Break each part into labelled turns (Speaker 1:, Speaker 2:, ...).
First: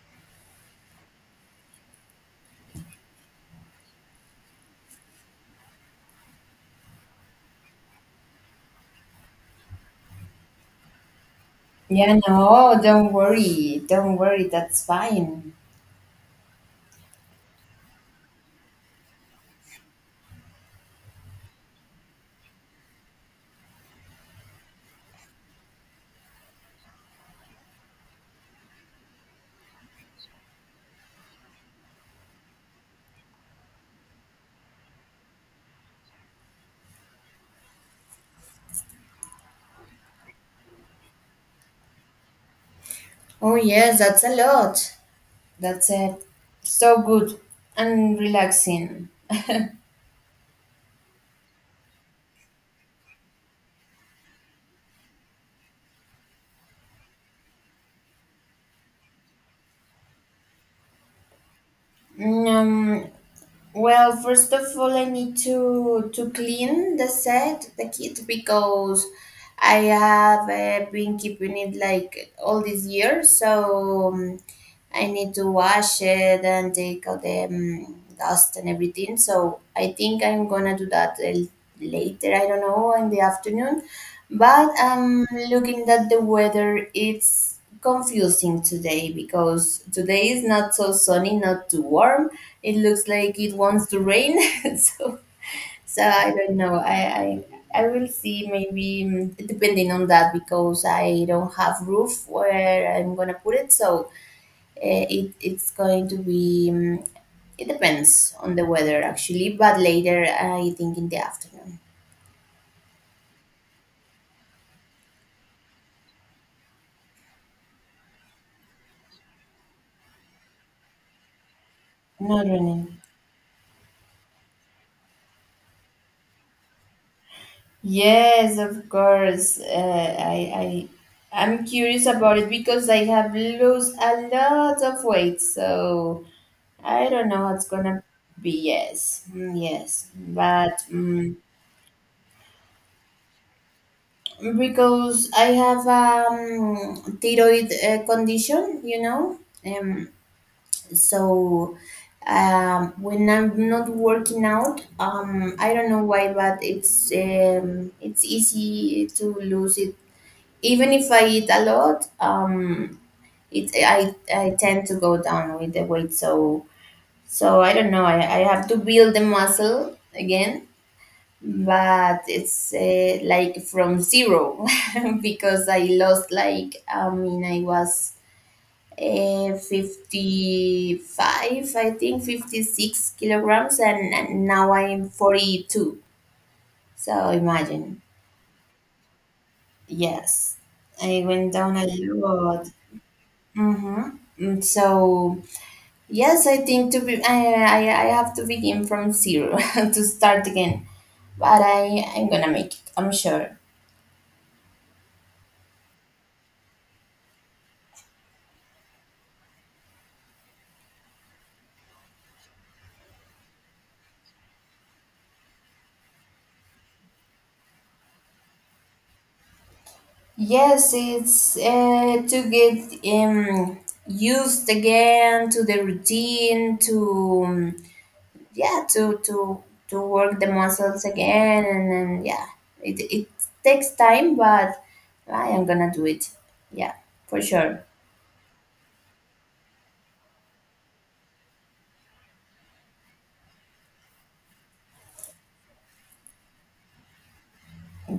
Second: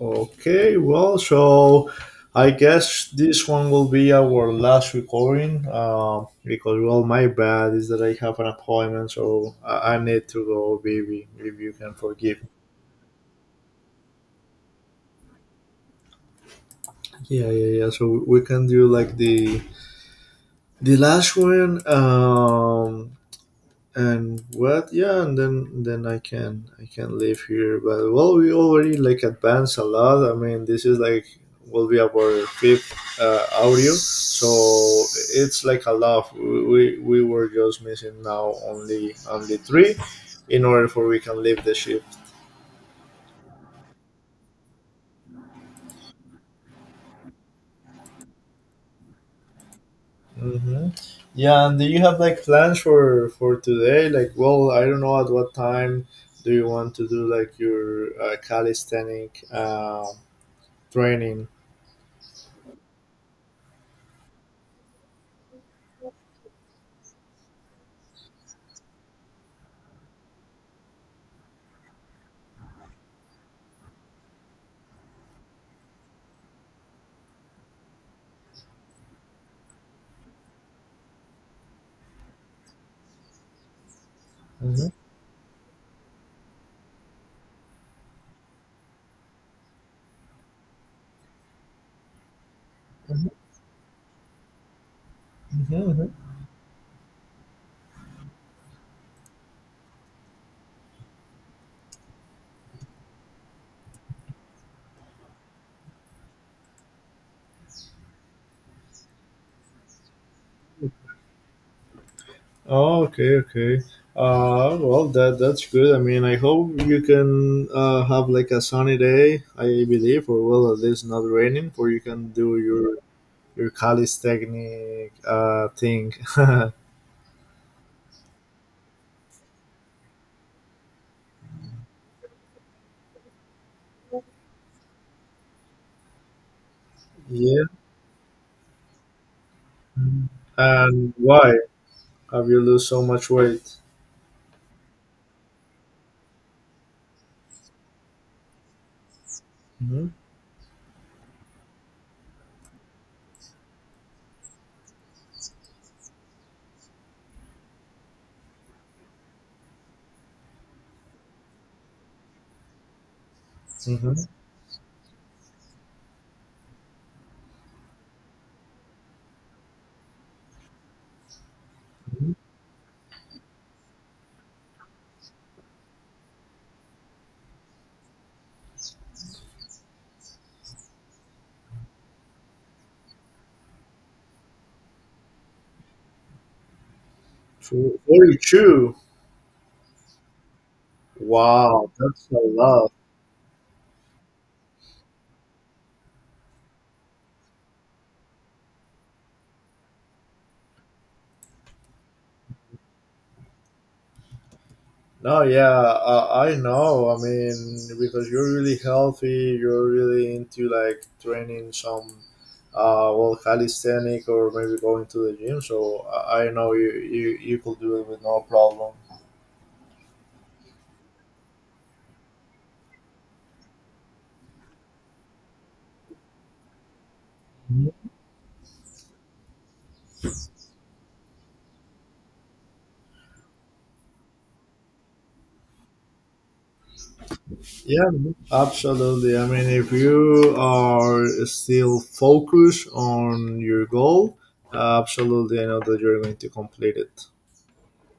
Speaker 1: Okay, well, so I guess this one will be our last recording because, well, my bad is that I have an appointment, so I need to go, baby, if you can
Speaker 2: Yeah,
Speaker 1: forgive me.
Speaker 2: no, don't worry. Don't worry. That's fine.
Speaker 1: Yeah, yeah, yeah. So we can do like the last one. And what yeah and then then I can live here but well we already like advanced a lot. I mean, this is like will be our fifth audio. So it's like a lot. We were just missing now only three in order for we can leave the ship.
Speaker 2: Oh, yes, that's a lot. That's it. So good and relaxing.
Speaker 1: Hmm. Yeah, and do you have like plans for today? Like, well, I don't know at what time do you want to do like your calisthenic training?
Speaker 2: Mm, Um, Well, first of all, I need to clean the set, the kit, because I have been keeping it like all this year. So I need to wash it and take out the dust and everything. So I think I'm gonna do that later. I don't know in the afternoon. But I'm looking at the weather. It's confusing today because today is not so sunny, not too warm. It looks
Speaker 1: Mhm.
Speaker 2: like it wants to rain. so, so I don't know. I will see maybe depending on that because I don't have roof where I'm gonna put it. So it's going to be. It depends on the weather actually, but later I think in the afternoon.
Speaker 1: Oh, okay, okay. Well, that's good. I mean, I hope you can have like a sunny day, I believe, or well, at least not raining, where you can
Speaker 2: Not
Speaker 1: do
Speaker 2: running.
Speaker 1: your calisthenic thing.
Speaker 2: Yes, of course. I'm curious about it because I have lost a lot of weight, so I don't know
Speaker 1: Yeah.
Speaker 2: what's gonna be. Yes, yes,
Speaker 1: Mhm.
Speaker 2: but
Speaker 1: And why have you lose so much weight?
Speaker 2: because I have thyroid condition,
Speaker 1: Mm-hmm.
Speaker 2: um, so when I'm not working out, I don't know why, but it's easy to lose it. Even if I eat a lot, it
Speaker 1: Mm-hmm.
Speaker 2: I tend to go down with the weight. So so I don't know. I have to build the muscle again, but it's like from zero because I lost like I mean I was 55 I think 56 kilograms, and now I'm 42, so imagine.
Speaker 1: 42.
Speaker 2: Yes, I went down a
Speaker 1: Wow, that's a
Speaker 2: lot.
Speaker 1: lot.
Speaker 2: Mm-hmm. So yes, I think to be I have to begin from zero to start again, but I'm gonna make it. I'm sure.
Speaker 1: No, yeah, I know. I mean, because you're really healthy, you're really into like training some, well, calisthenic, or maybe going to the gym. So I know you, you could do it with no problem.
Speaker 2: Yes, it's to get used again to the routine to yeah to to work the muscles again, and then yeah it takes time, but I am gonna do it. Yeah, for sure.
Speaker 1: Yeah, absolutely. I mean, if you are still focused on your goal, absolutely, I know that you're going to complete it.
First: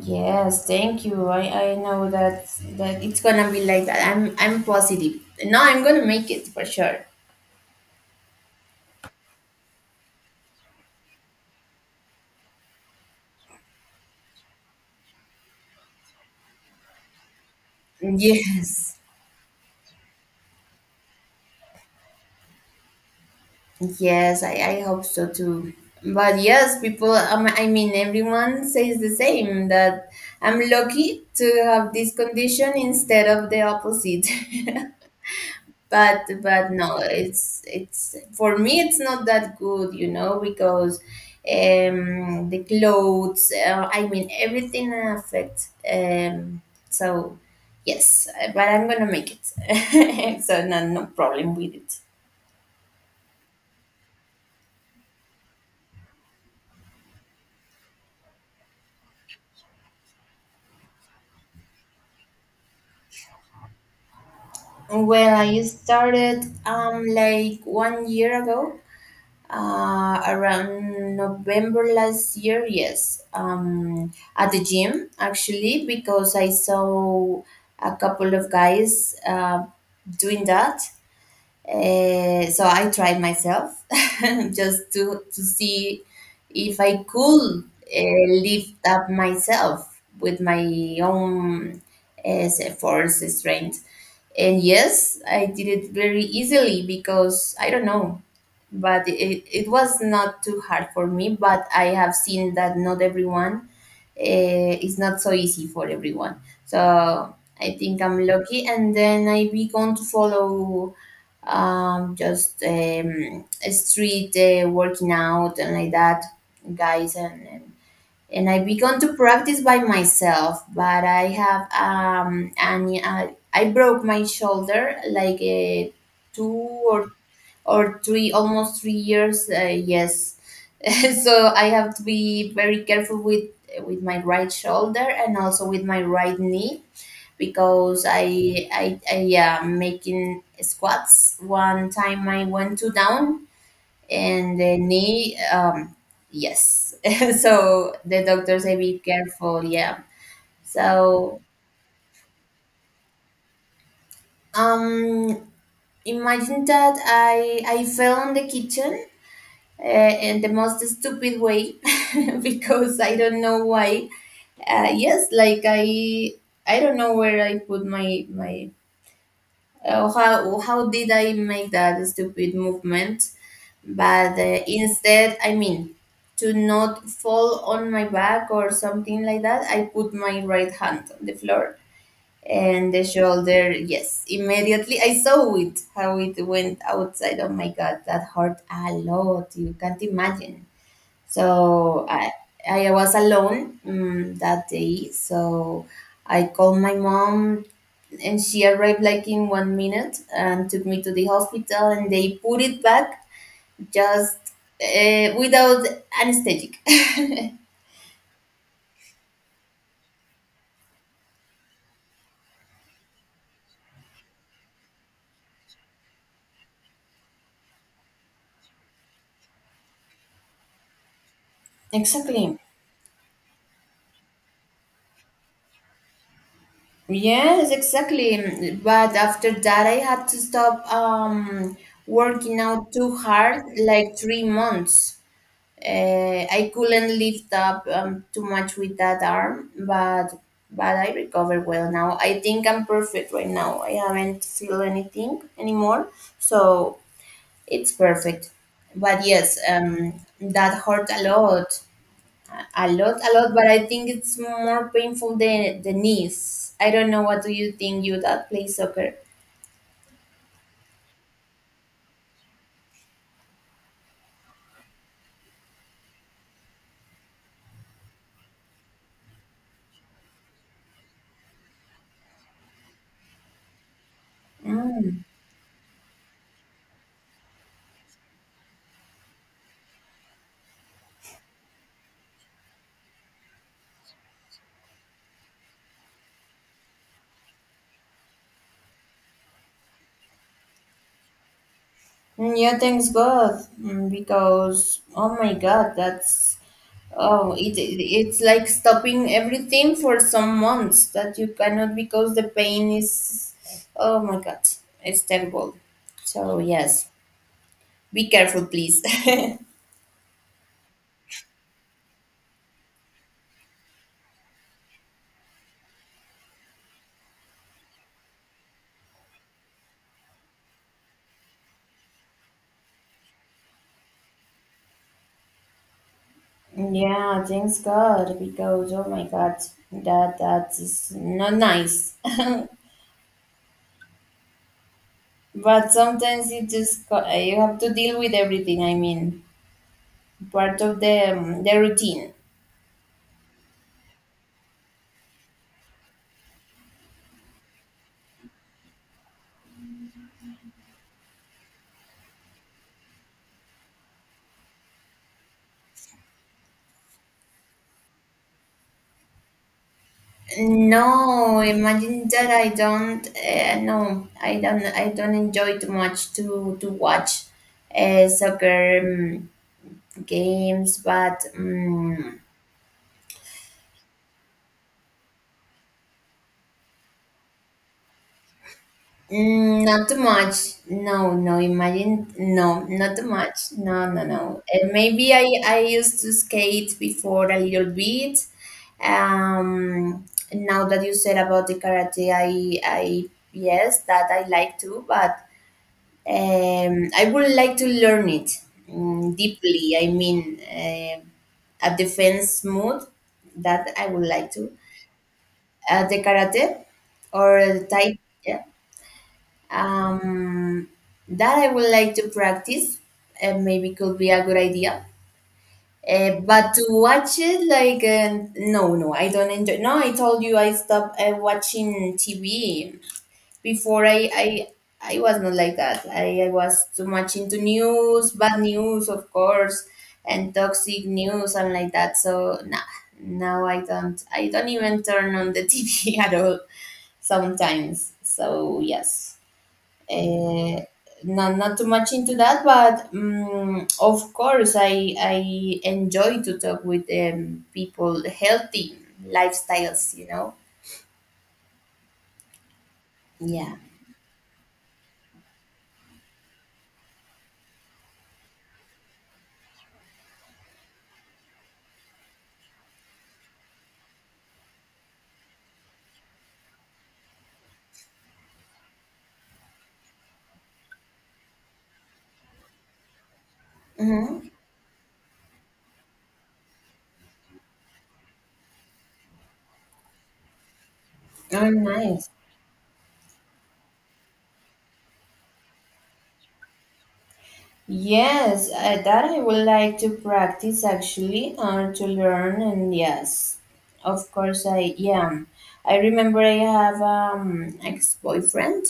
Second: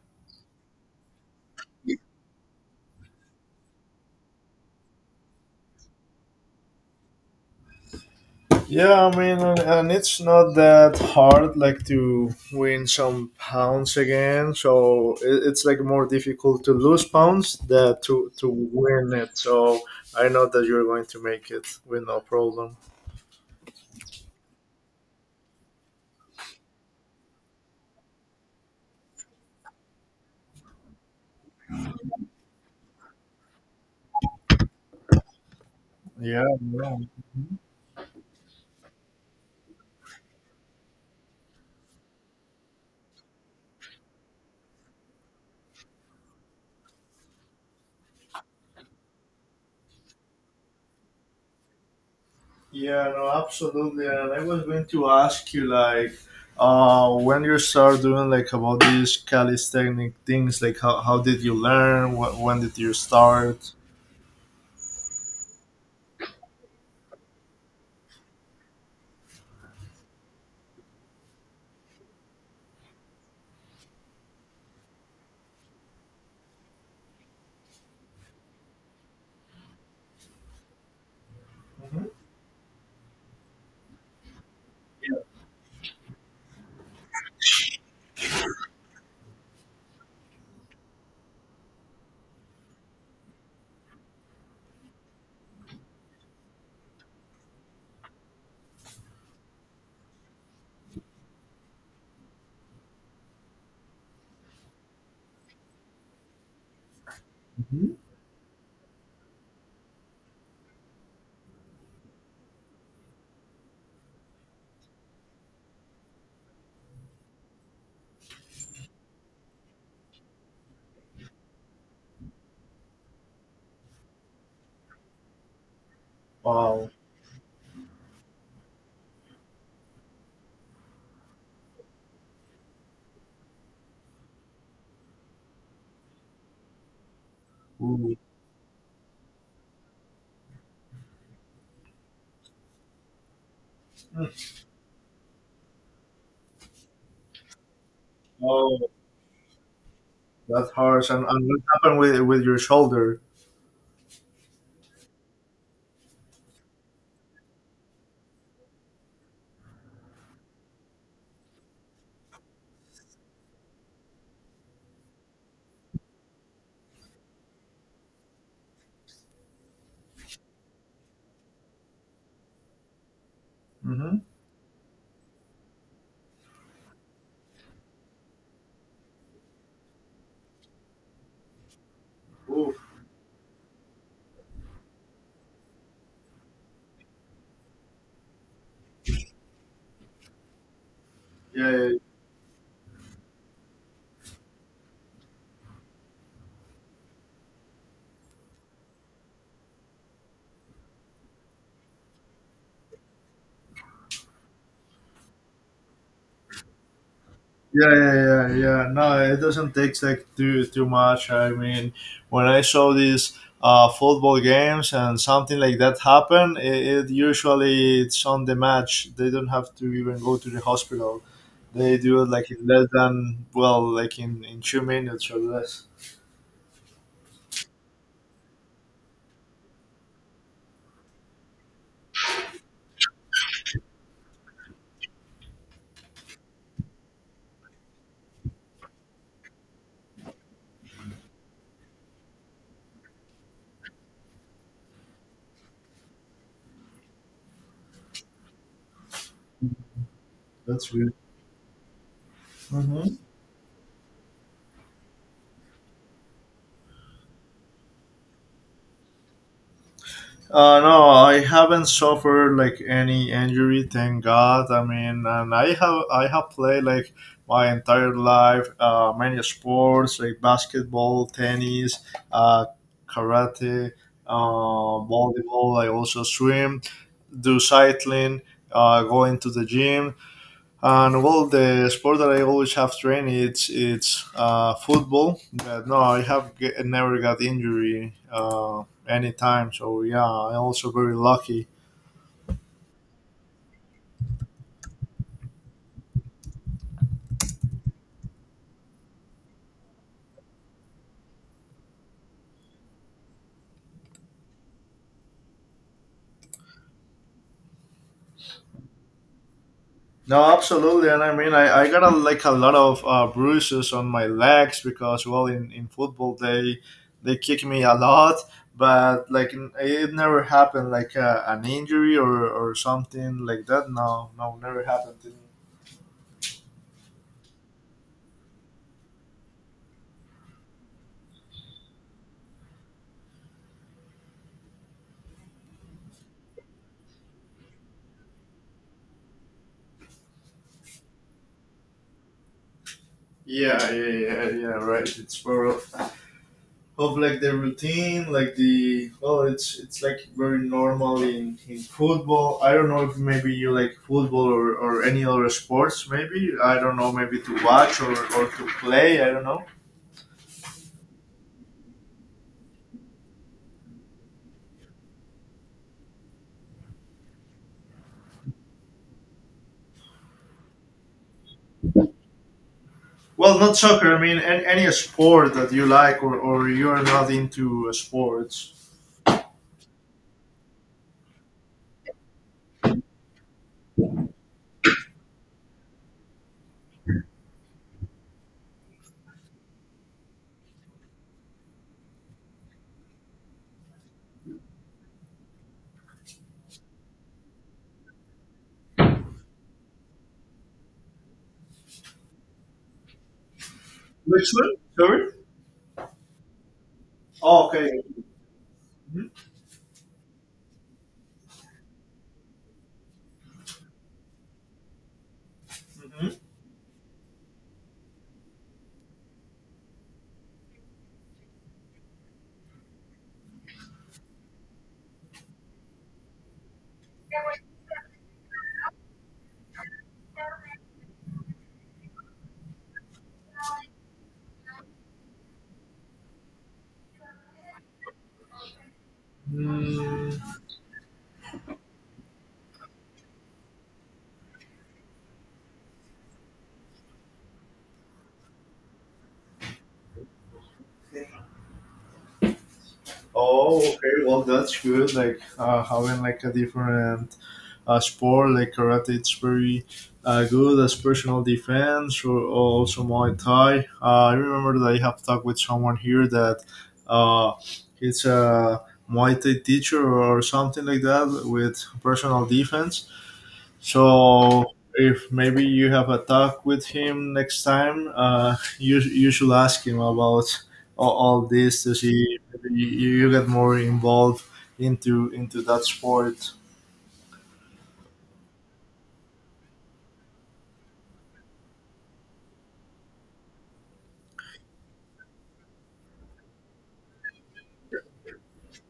Speaker 2: Yes, thank you. I know that it's gonna be like that. I'm positive. No, I'm gonna make it for sure.
Speaker 1: Yeah, I mean, and, it's not that hard, like to win some pounds again. So it's like more difficult to lose pounds than to
Speaker 2: Yes.
Speaker 1: win it. So I know that you're going to make it with no problem.
Speaker 2: Yes, I hope so too. But yes, people, I mean, everyone says the same that I'm lucky to have this condition instead of the opposite. but
Speaker 1: Yeah,
Speaker 2: but
Speaker 1: yeah,
Speaker 2: no, it's for me, it's not that good, because the clothes, I mean everything affects, so yes, but I'm gonna make it so no, no problem with it.
Speaker 1: yeah. No, absolutely. And I was going to ask you, like, when you start doing like about these calisthenic things, like how did you learn? What when did you start?
Speaker 2: Well, I started like one year ago, around November last year, yes, at the gym actually, because I saw a couple of guys doing that. So I tried myself just to see if I could lift up myself with my own uh, force strength. And yes, I did it very easily because I don't know, but it was not too hard for me. But I have seen that not everyone, is not so easy for everyone. So I
Speaker 1: Mhm.
Speaker 2: think I'm lucky, and then I began to follow just street working out and like that, guys. And I began to practice by myself, but I have and I broke my shoulder like two
Speaker 1: Wow.
Speaker 2: or or three, almost 3 years. Yes, so I have to be very careful with my right shoulder and also with my right knee because
Speaker 1: Ooh.
Speaker 2: I making squats. One time I went to down and the knee. Yes, so the doctor
Speaker 1: Oh,
Speaker 2: said be careful. Yeah.
Speaker 1: that's harsh. And,
Speaker 2: So
Speaker 1: what happened with your shoulder?
Speaker 2: um, imagine that I fell in the kitchen. In the most stupid way because I don't know why, yes, like I don't know where I put my. How did I make that stupid movement?
Speaker 1: Mm-hmm.
Speaker 2: But instead, I mean, to not fall on my back or something like that, I put my right hand on the floor
Speaker 1: Oof.
Speaker 2: and the shoulder. Yes, immediately I saw it how it went outside. Oh my god, that hurt a lot. You can't imagine.
Speaker 1: Yeah, yeah.
Speaker 2: So I was alone that day. So I called my mom, and she arrived like in one minute and took me to the hospital and they put it back just, without anesthetic.
Speaker 1: Yeah, yeah, yeah, yeah. No, it doesn't take like too too much. I mean, when I saw these football games and something like that happen, it usually it's on the match. They don't have to even go to the hospital. They do it like
Speaker 2: Exactly.
Speaker 1: in less than, well, like in 2 minutes or less.
Speaker 2: Yes, exactly. But after that, I had to stop, working out too hard, like 3 months. I couldn't lift up too much with that arm, but I recover well now. I think I'm perfect right now. I haven't feel anything anymore, so it's perfect. But yes, that
Speaker 1: That's
Speaker 2: hurt a lot, a
Speaker 1: weird.
Speaker 2: lot, a lot. But I think it's more painful than the knees. I don't know. What do you think? You that play soccer?
Speaker 1: No, I haven't suffered like any injury, thank God. I mean, and I have played like my entire life, many sports like basketball, tennis, uh, karate,
Speaker 2: Mm.
Speaker 1: volleyball. I also swim, do cycling, go into the gym. And well, the sport that I always have trained, it's football. But no, I have g- never got injury anytime. So yeah, I'm also very lucky.
Speaker 2: Yeah, thanks God, because oh my God, that's. Oh, it's like stopping everything for some months that you cannot, because the pain is, oh my God, it's terrible. So, yes, be careful, please.
Speaker 1: No, absolutely. And I mean, I got a, like a lot of bruises on my legs because well, in football they kick me a lot. But like n- it never happened like an injury or something like that. No, no, never happened to me.
Speaker 2: Yeah, thanks God, because oh my God, that is not nice. But sometimes it just, you have to deal with everything. I mean, part of the routine.
Speaker 1: Yeah, yeah, yeah, yeah. Right. It's for of like the routine, like the oh, it's like very normal in football. I don't know if maybe you like football or any other sports. Maybe I don't know. Maybe to watch or to play. I don't know.
Speaker 2: No, imagine that I don't. No, I don't. I don't enjoy too much to watch soccer games, but
Speaker 1: Well, not soccer. I mean, any sport that you like, or you're not into sports.
Speaker 2: not too much. No, no. Imagine, no, not too much. No, no, no. And maybe I used to skate before a little bit. Um, Now that you said about the karate, I yes, that I like too, but I would like to learn it, deeply. I mean, a defense mode that I would like
Speaker 1: Which
Speaker 2: to.
Speaker 1: one? Sorry.
Speaker 2: The karate or
Speaker 1: Oh,
Speaker 2: the
Speaker 1: okay.
Speaker 2: tai. Yeah.
Speaker 1: Mhm.
Speaker 2: Um, that I would like to practice. Maybe could be a good idea.
Speaker 1: Mhm.
Speaker 2: But to watch it, like, no, no, I don't enjoy. No, I told you I stopped watching TV before I was not like that. I was too much into news, bad news of course, and toxic news and like that. So nah, now I don't even turn on the TV at all sometimes. So yes.
Speaker 1: Mm,
Speaker 2: Uh, Not, not too much into that, but of course I enjoy to talk with people healthy lifestyles.
Speaker 1: oh,
Speaker 2: Yeah.
Speaker 1: okay. Well, that's good. Like having like a different sport like karate. It's very good as personal defense or also Muay Thai. I remember that I have talked with someone here that uh, it's a Muay Thai teacher or something like that with personal defense.
Speaker 2: Mm-hmm.
Speaker 1: So if maybe you have a talk with him next time, you should ask him about all
Speaker 2: Oh,
Speaker 1: this to
Speaker 2: nice.
Speaker 1: see if maybe you, you get more involved into that sport.
Speaker 2: Yes, I that I would like to practice actually and to learn. And yes, of course I am. I remember I have ex-boyfriend.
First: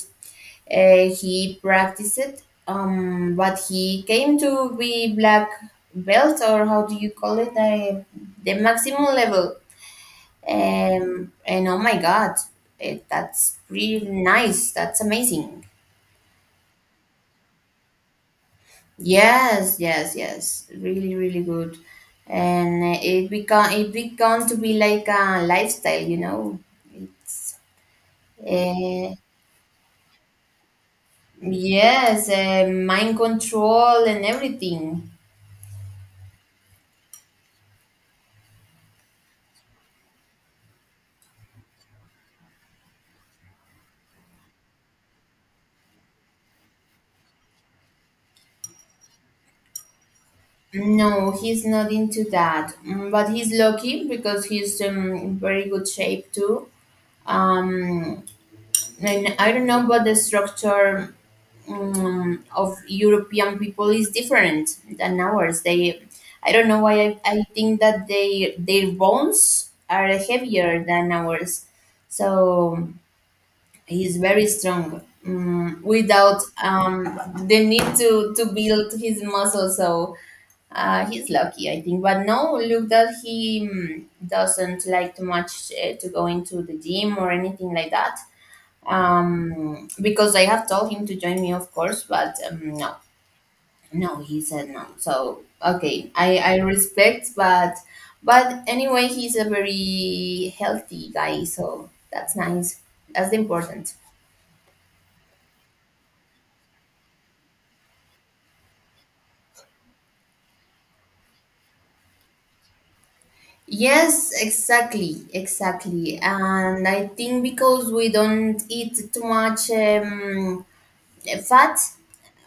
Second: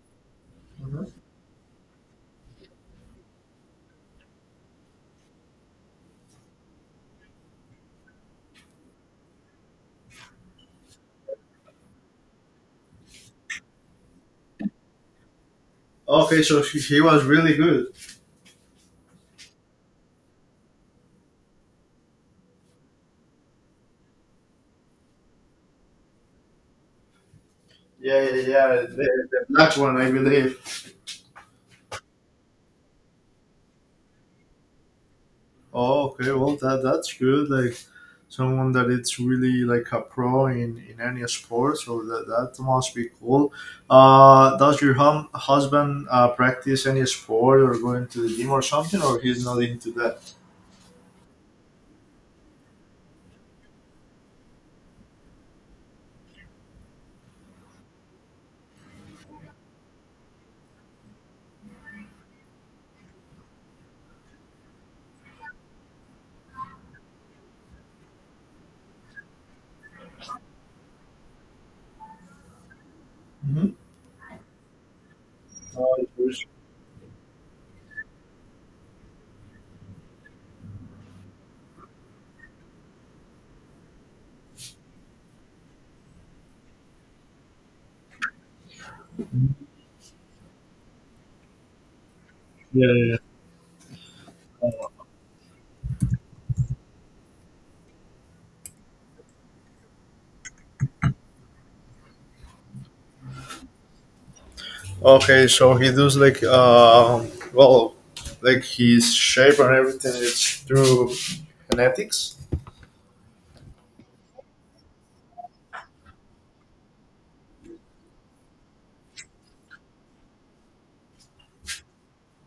Speaker 2: He practiced it, but he came to be black belt or how do you call it? I, the maximum level. And oh my God, that's really nice. That's amazing.
Speaker 1: Okay, so she was really good.
Speaker 2: Yes, yes, yes. Really, really good. And it become to be like a lifestyle.
Speaker 1: Yeah, yeah, yeah.
Speaker 2: Uh,
Speaker 1: The black one, I believe.
Speaker 2: yes, mind control and everything.
Speaker 1: Oh, okay. Well, that's good. Like someone that it's really like a pro in any sport. So that must be cool. Does your husband practice any sport or going to the gym or something, or he's not into that?
Speaker 2: No, he's not into that. But he's lucky because he's in very good shape too. Um, and I don't know, but the structure of European people is different than ours. They, I don't know why I think that they their bones are heavier than ours, so
Speaker 1: Mhm.
Speaker 2: he's very strong
Speaker 1: Uh,
Speaker 2: without the need to build his muscle. So he's lucky, I think. But no, look that he doesn't like too much to go into the gym or anything like that, because I have told him to join me, of course, but no,
Speaker 1: yeah,
Speaker 2: no, he
Speaker 1: yeah.
Speaker 2: said no. So okay, I respect, but anyway, he's a very healthy guy, so that's nice. That's important.
Speaker 1: Okay, so he does like well, like his shape and everything. It's through genetics.
Speaker 2: Yes, exactly, exactly. And I think because we don't eat too much fat,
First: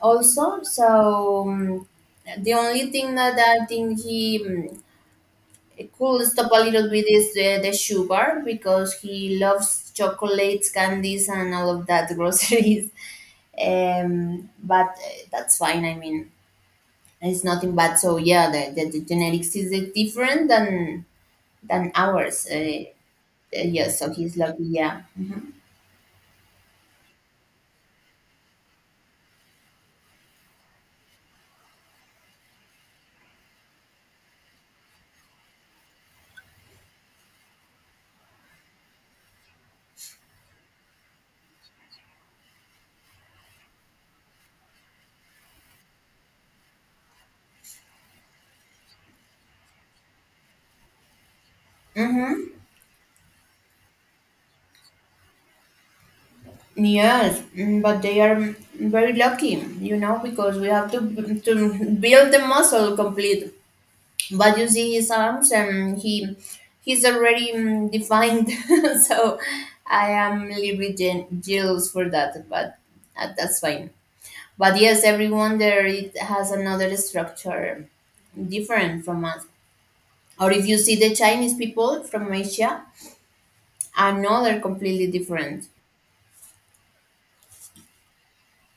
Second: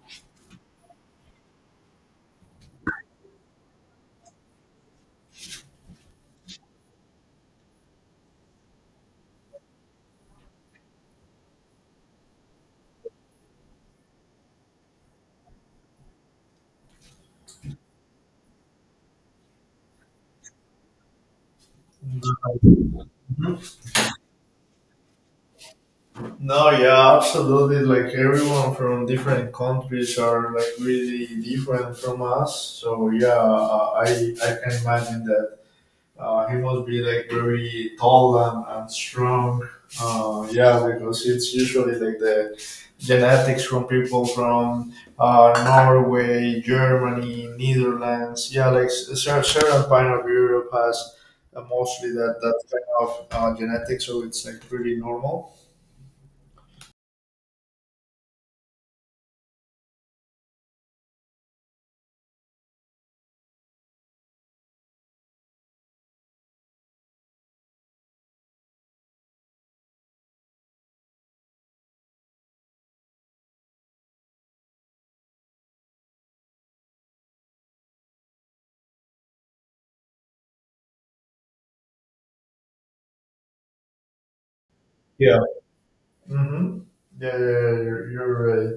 Speaker 2: also, so the only thing that I think he could stop a little bit is the sugar because he loves chocolates, candies, and all of that groceries. But that's fine. I mean, it's nothing bad. So yeah, the genetics is different than ours. Yes, so he's lucky. Yeah. hmm
Speaker 1: No, yeah, absolutely. Like everyone from different countries are like really different from us. So yeah, I can imagine that he must be like very tall and strong. Yeah, because it's usually like the genetics from people from Norway, Germany, Netherlands. Yeah, like s- cer- certain part of Europe has mostly that that
Speaker 2: Mm-hmm.
Speaker 1: kind of genetics, so it's like pretty normal.
Speaker 2: Yes, but they are very lucky, because we have to to build the muscle complete, but you see his arms and he's already defined so I am a little bit jealous for that, but that's fine, but yes, everyone there it has another structure different from us, or if you see the Chinese people from Asia, another completely different.
Speaker 1: Mm-hmm. Yeah, yeah, yeah, you're right.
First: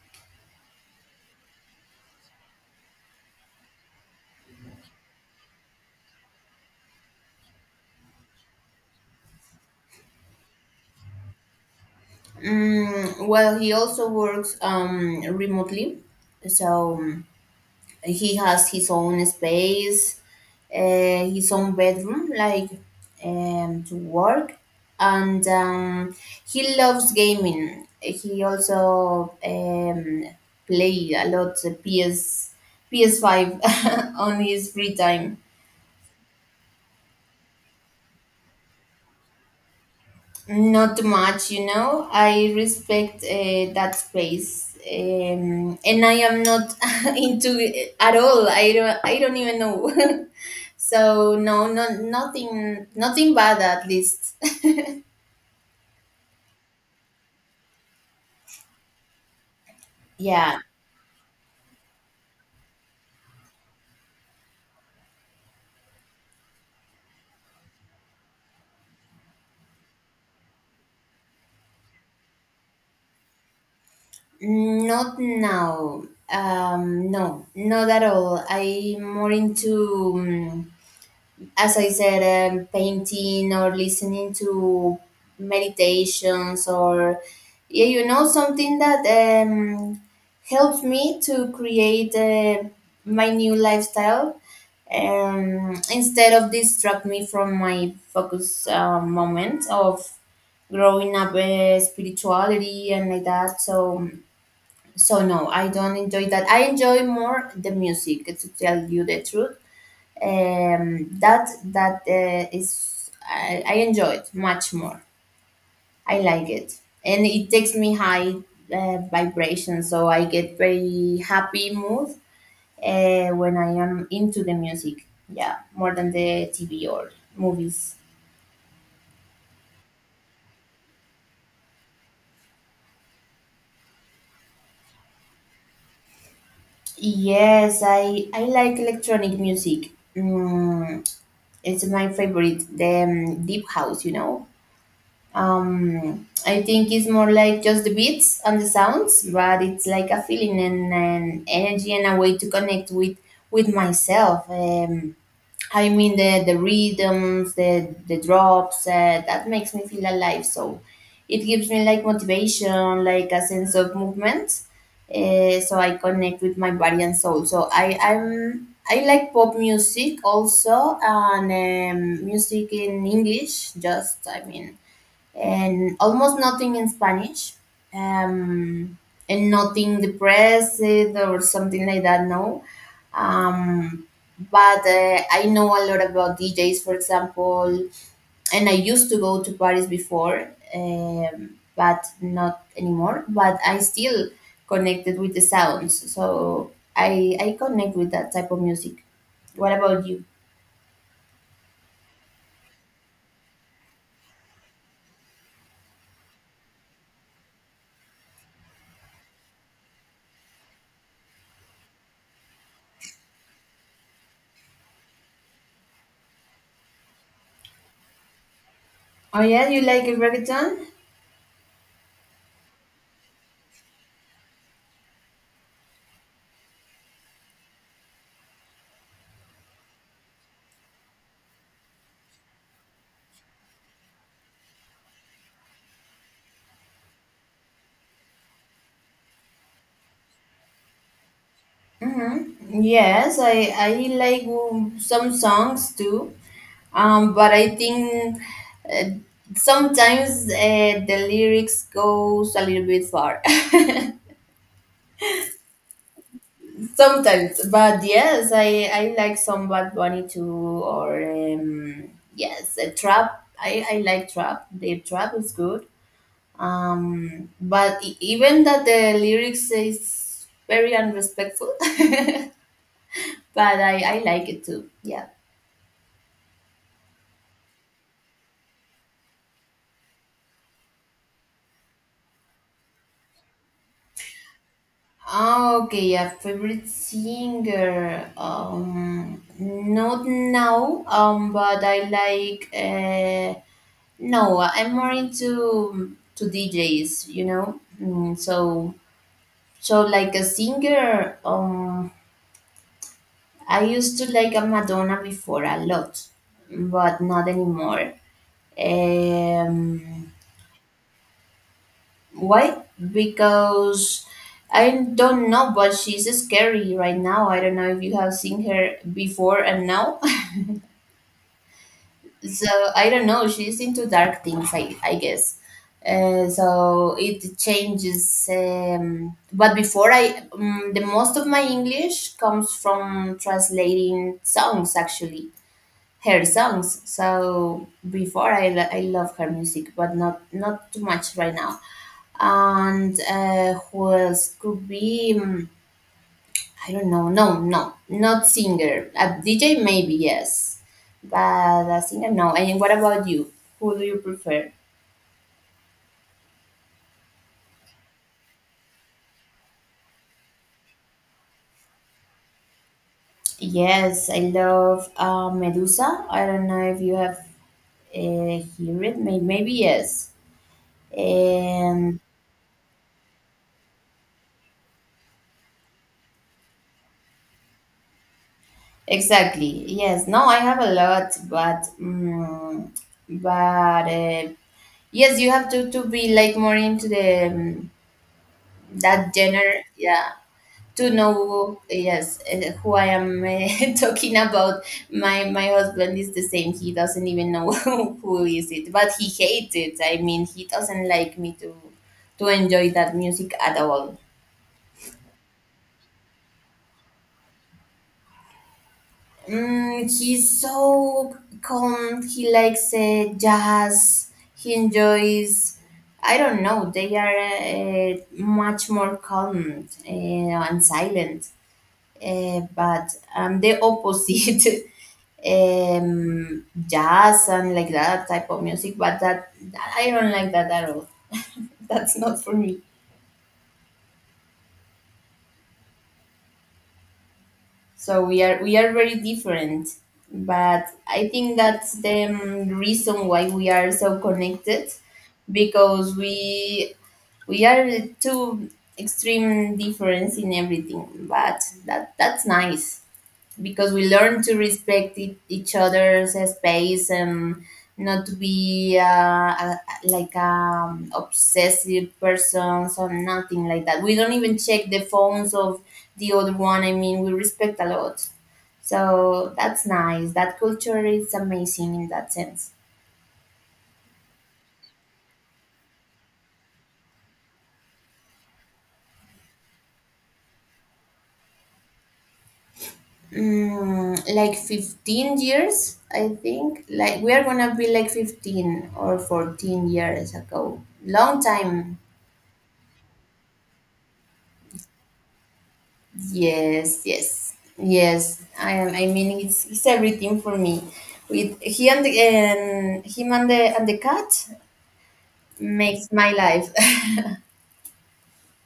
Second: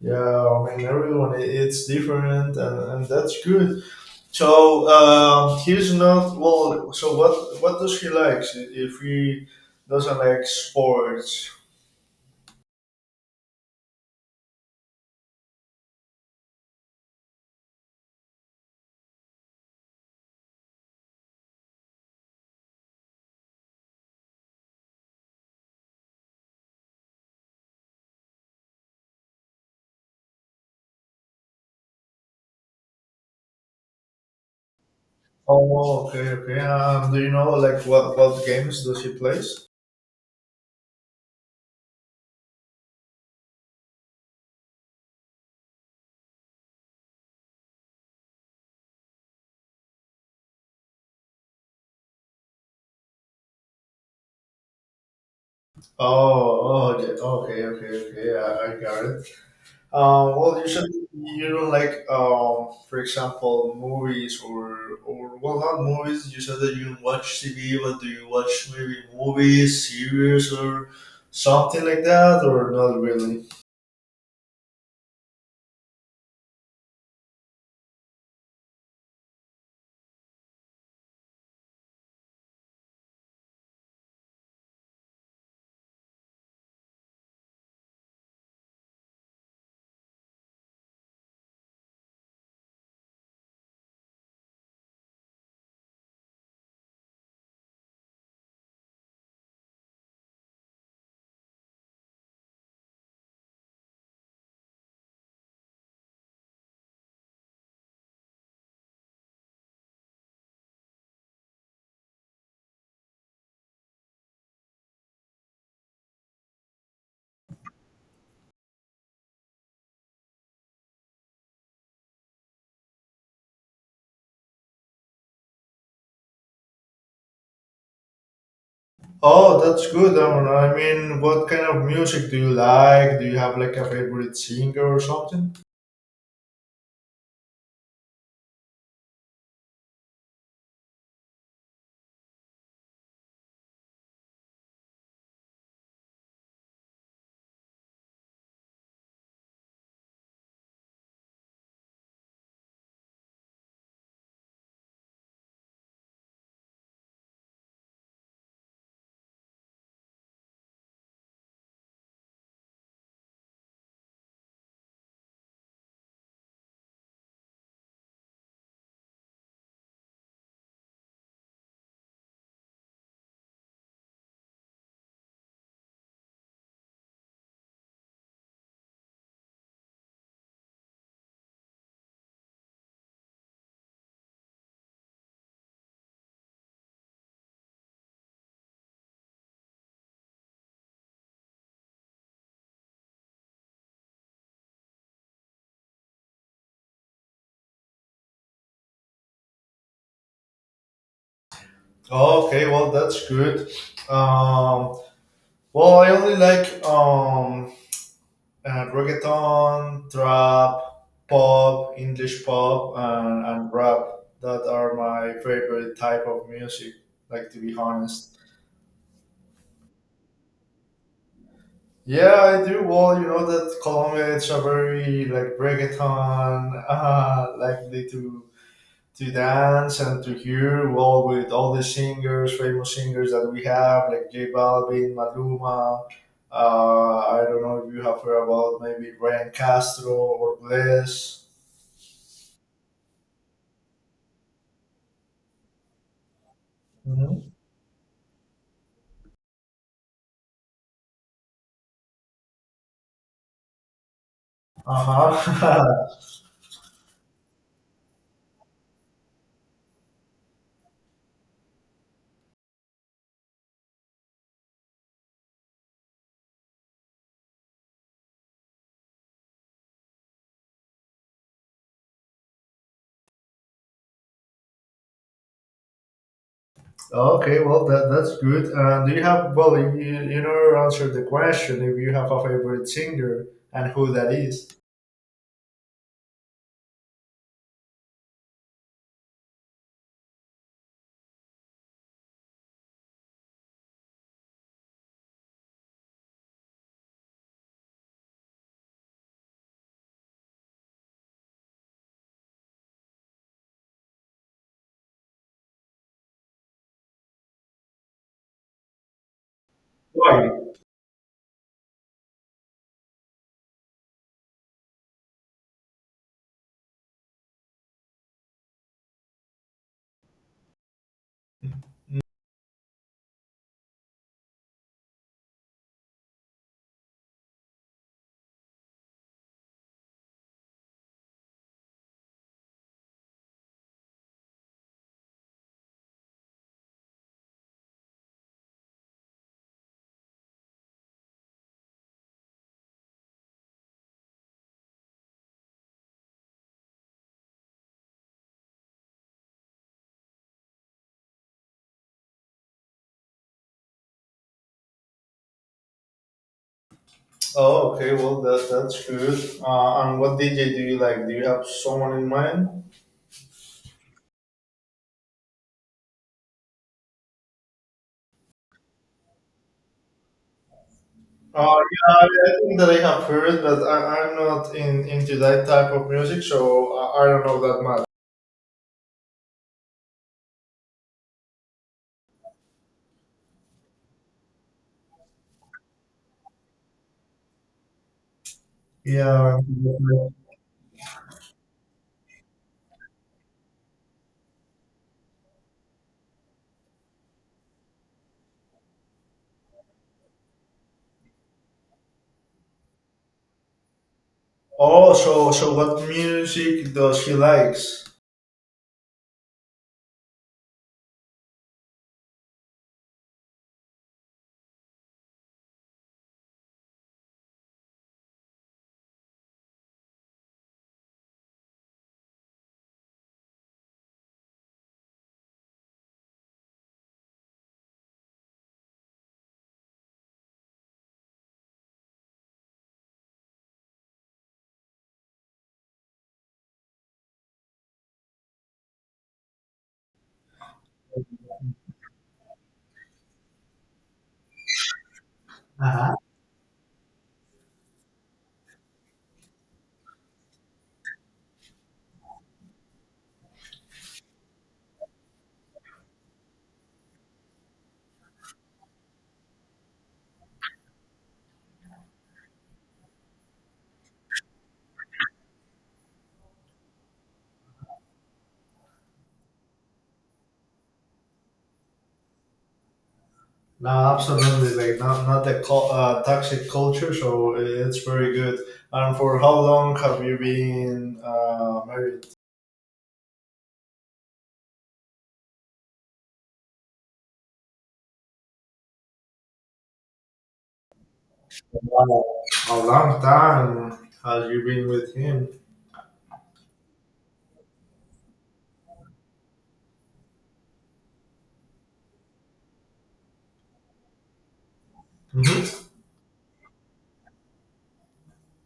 Speaker 1: Yeah, I mean, everyone, I- it's different, and, that's good. So, he's not, well, so what does he like, I- if he doesn't like sports?
Speaker 2: Well, he also works remotely, so he has his own space, his own bedroom, like to work, and he loves gaming. He also play a lot PS PS5 on his free time.
Speaker 1: Oh, okay, okay. Do you know, like, what games does he plays?
Speaker 2: Not too much. I respect that space, and I am not into it at all. I don't. I don't even know. So no, nothing bad at least.
Speaker 1: Oh, oh, okay, okay, okay, okay. I got it. Well,
Speaker 2: Yeah,
Speaker 1: usually you don't like, for example, movies or well, not movies. You said that you watch TV, but do you watch maybe movies, series, or something like that, or not really?
Speaker 2: not now. No, not at all. I'm more into, as I said, painting or listening to meditations or, yeah, something that helps me to create my new lifestyle instead of distract me from my focus moment of growing up spirituality and like that. So no, I don't enjoy that. I enjoy more the music to tell you the truth, that that is I enjoy it much more. I like it and it takes me high vibration, so I get very happy mood when I am into the music. Yeah, more than the TV or movies.
Speaker 1: Oh, that's good. I mean, what kind of music do you like? Do you have like a favorite singer or something?
Speaker 2: Yes, I like electronic music. It's my favorite, the deep house. I think it's more like just the beats and the sounds, but it's like a feeling and an energy and a way to connect with myself. I mean the rhythms, the drops that makes me feel alive. So it gives me like motivation, like a sense of movement. So I connect with my body and soul. So, I like pop music also and music in English. And almost nothing in Spanish, um, and nothing depressed or something like that. No, um, but I know a lot about DJs, for example, and I used to go to parties before, um, but not anymore. But I still connected with the sounds, so I connect with that type of music. What about you?
Speaker 1: Oh, okay, well, that's good. Um, well, I only like reggaeton, trap, pop, English pop, and rap. That are my favorite type of music. Like, to be honest.
Speaker 2: Oh yeah, you like reggaeton?
Speaker 1: Yeah, I do. Well, you know that Colombia it's a very like reggaeton, likely to dance and to hear. Well, with all the singers, famous singers that we have, like J Balvin, Maluma. I don't know if you have heard about maybe Ryan Castro or Bless.
Speaker 2: Yes, I like some songs too, but
Speaker 1: Mm-hmm.
Speaker 2: I think uh, sometimes the lyrics goes a little bit far.
Speaker 1: Uh-huh.
Speaker 2: Sometimes, but yes, I like some Bad Bunny too, or yes, a trap. I like trap. The trap is good. But even that the lyrics is very unrespectful, but I like it too. Yeah.
Speaker 1: Okay, well that's good. Do you have, well, you never answered the question if you have a favorite singer and who that is.
Speaker 2: Ah, okay, yeah, favorite singer. Not now. But I like. No, I'm more into to DJs. You know, so like a singer. I used to like a Madonna before a lot, but not anymore. Um,
Speaker 1: Why?
Speaker 2: Why? Because I don't know, but she's scary right now. I don't know if you have seen her before and now. So I don't know. She's into dark things, I guess. So it changes. The most of my English comes from translating songs, actually, her songs. So before I love her music, but not not too much right now. And who else could be? I don't know. No, no, not singer. A DJ maybe yes, but a singer no. And what about you? Who do you prefer?
Speaker 1: Oh, okay, well that's good. And what DJ do you like? Do you have someone in mind?
Speaker 2: Yes, I love Medusa. I don't know if you have uh, heard it. Maybe yes.
Speaker 1: Yeah,
Speaker 2: And
Speaker 1: I think that I have heard, but I'm not in into that type of music, so I don't know that much.
Speaker 2: exactly, yes. No, I have a lot, but yes, you have to be like more into the. That
Speaker 1: Yeah.
Speaker 2: genre, yeah, to know, yes, who I am, talking about. My husband is the same. He doesn't even know who is it, but he hates it. I mean, he doesn't like me to enjoy that music at all.
Speaker 1: Oh, so so what music does he likes?
Speaker 2: He's so calm. He likes jazz. He enjoys, I don't know, they are much more calm and silent. But I'm the opposite. Um, jazz and like that type of music, but that I don't like that at all. That's not for me. So we are very different, but I think that's the reason why we are so connected, because we are two extreme difference in everything. But that's nice, because we learn to respect each other's space and not to be like obsessive persons or nothing like that. We don't even check the phones of the other one. I mean, we respect a lot. So that's nice. That culture is amazing in that sense.
Speaker 1: No, absolutely. Like not not the cul- toxic culture, so it's very good. And for how long have you been married?
Speaker 2: Mm, like 15 years, I think. Like we are gonna be like 15 or 14 years ago. Long time.
Speaker 1: Wow, a long time. Have you been with him?
Speaker 2: Yes, yes, yes. I am. I mean, it's everything for me. With he and him and the cat
Speaker 1: Mhm.
Speaker 2: makes my life.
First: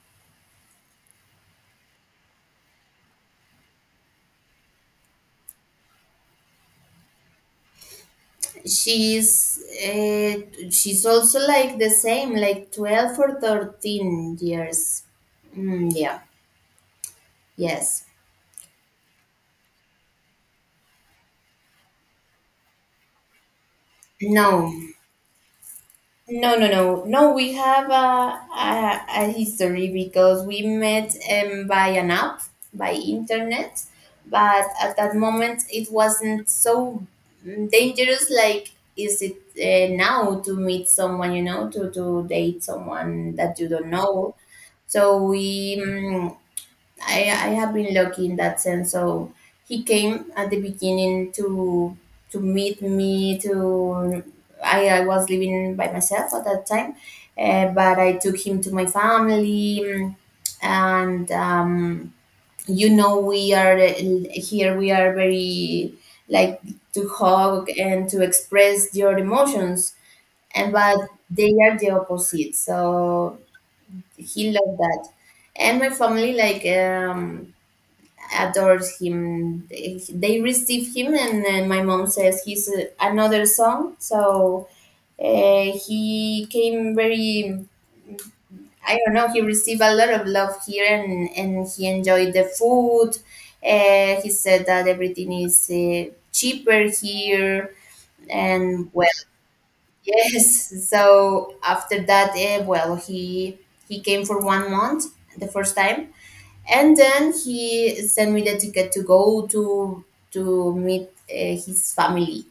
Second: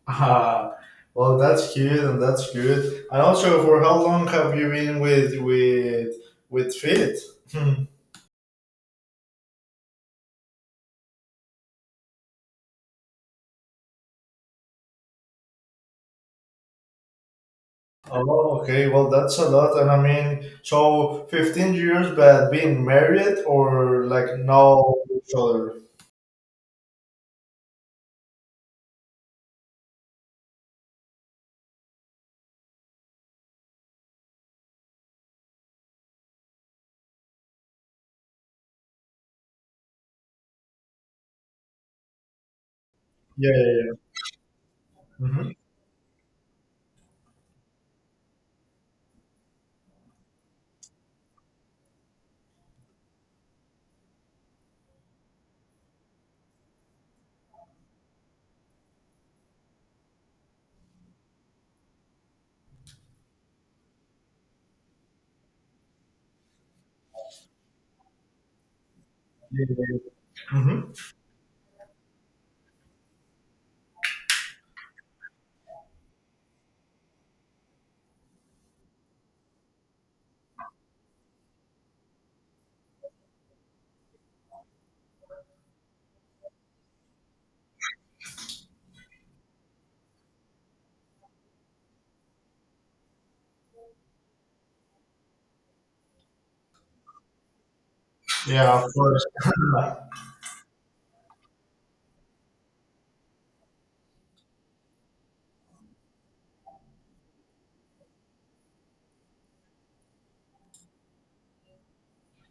Speaker 1: Ah, well, that's cute and that's good. And also, for how long have you been with with Fit? Hmm.
Speaker 2: She's she's also like the same, like 12 or 13 years. Mm, yeah. Yes.
Speaker 1: Oh, okay. Well, that's a lot. And I mean, so 15 years, but being married or like
Speaker 2: No.
Speaker 1: know each other.
Speaker 2: No, no. We have a history because we met by an app, by internet, but at that moment it wasn't so dangerous like is it now, to meet someone, you know, to date someone
Speaker 1: Yeah,
Speaker 2: that you
Speaker 1: yeah,
Speaker 2: don't
Speaker 1: yeah.
Speaker 2: know. So
Speaker 1: Mm-hmm.
Speaker 2: we mm I have been lucky in that sense. So he came at the beginning to meet me. To I was living by myself at that time, but I took him to my family, and you know we are here. We are very like to hug and to express your emotions, and
Speaker 1: Mm-hmm.
Speaker 2: but they are the opposite. So he loved that, and my family adores him. They receive him, and then my mom says he's another son. So he came very. I don't know. He received a lot of love here, and he enjoyed the food. He said that everything is cheaper here,
Speaker 1: Yeah,
Speaker 2: and
Speaker 1: of
Speaker 2: well,
Speaker 1: course.
Speaker 2: yes. So after that, he came for 1 month the first time, and then he sent me the ticket to go to meet his family.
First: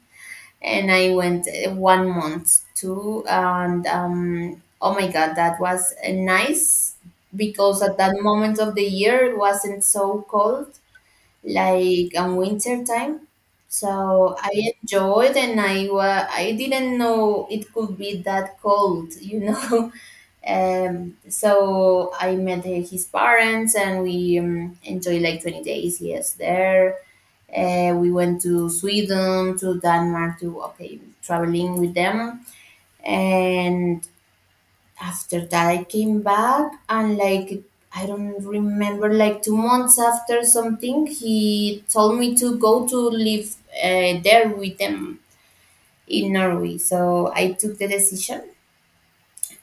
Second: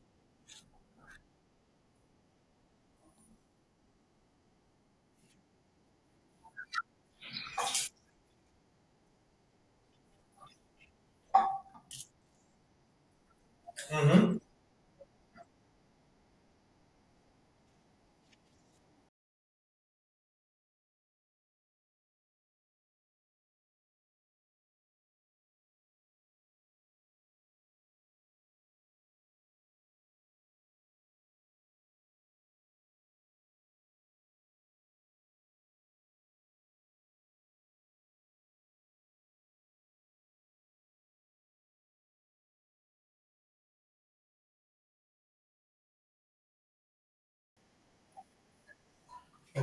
Speaker 2: And I went 1 month too. And oh my God, that was nice, because at that moment of the year it wasn't so cold like on winter time. So
Speaker 1: Mm-hmm.
Speaker 2: I enjoyed, and I didn't know it could be that cold, you know. So I met his parents and we enjoyed like 20 days. Yes, there. We went to Sweden, to Denmark, to okay, traveling with them. And after that, I came back and like I don't remember, like 2 months after something, he told me to go to live there with them in Norway. So I took the decision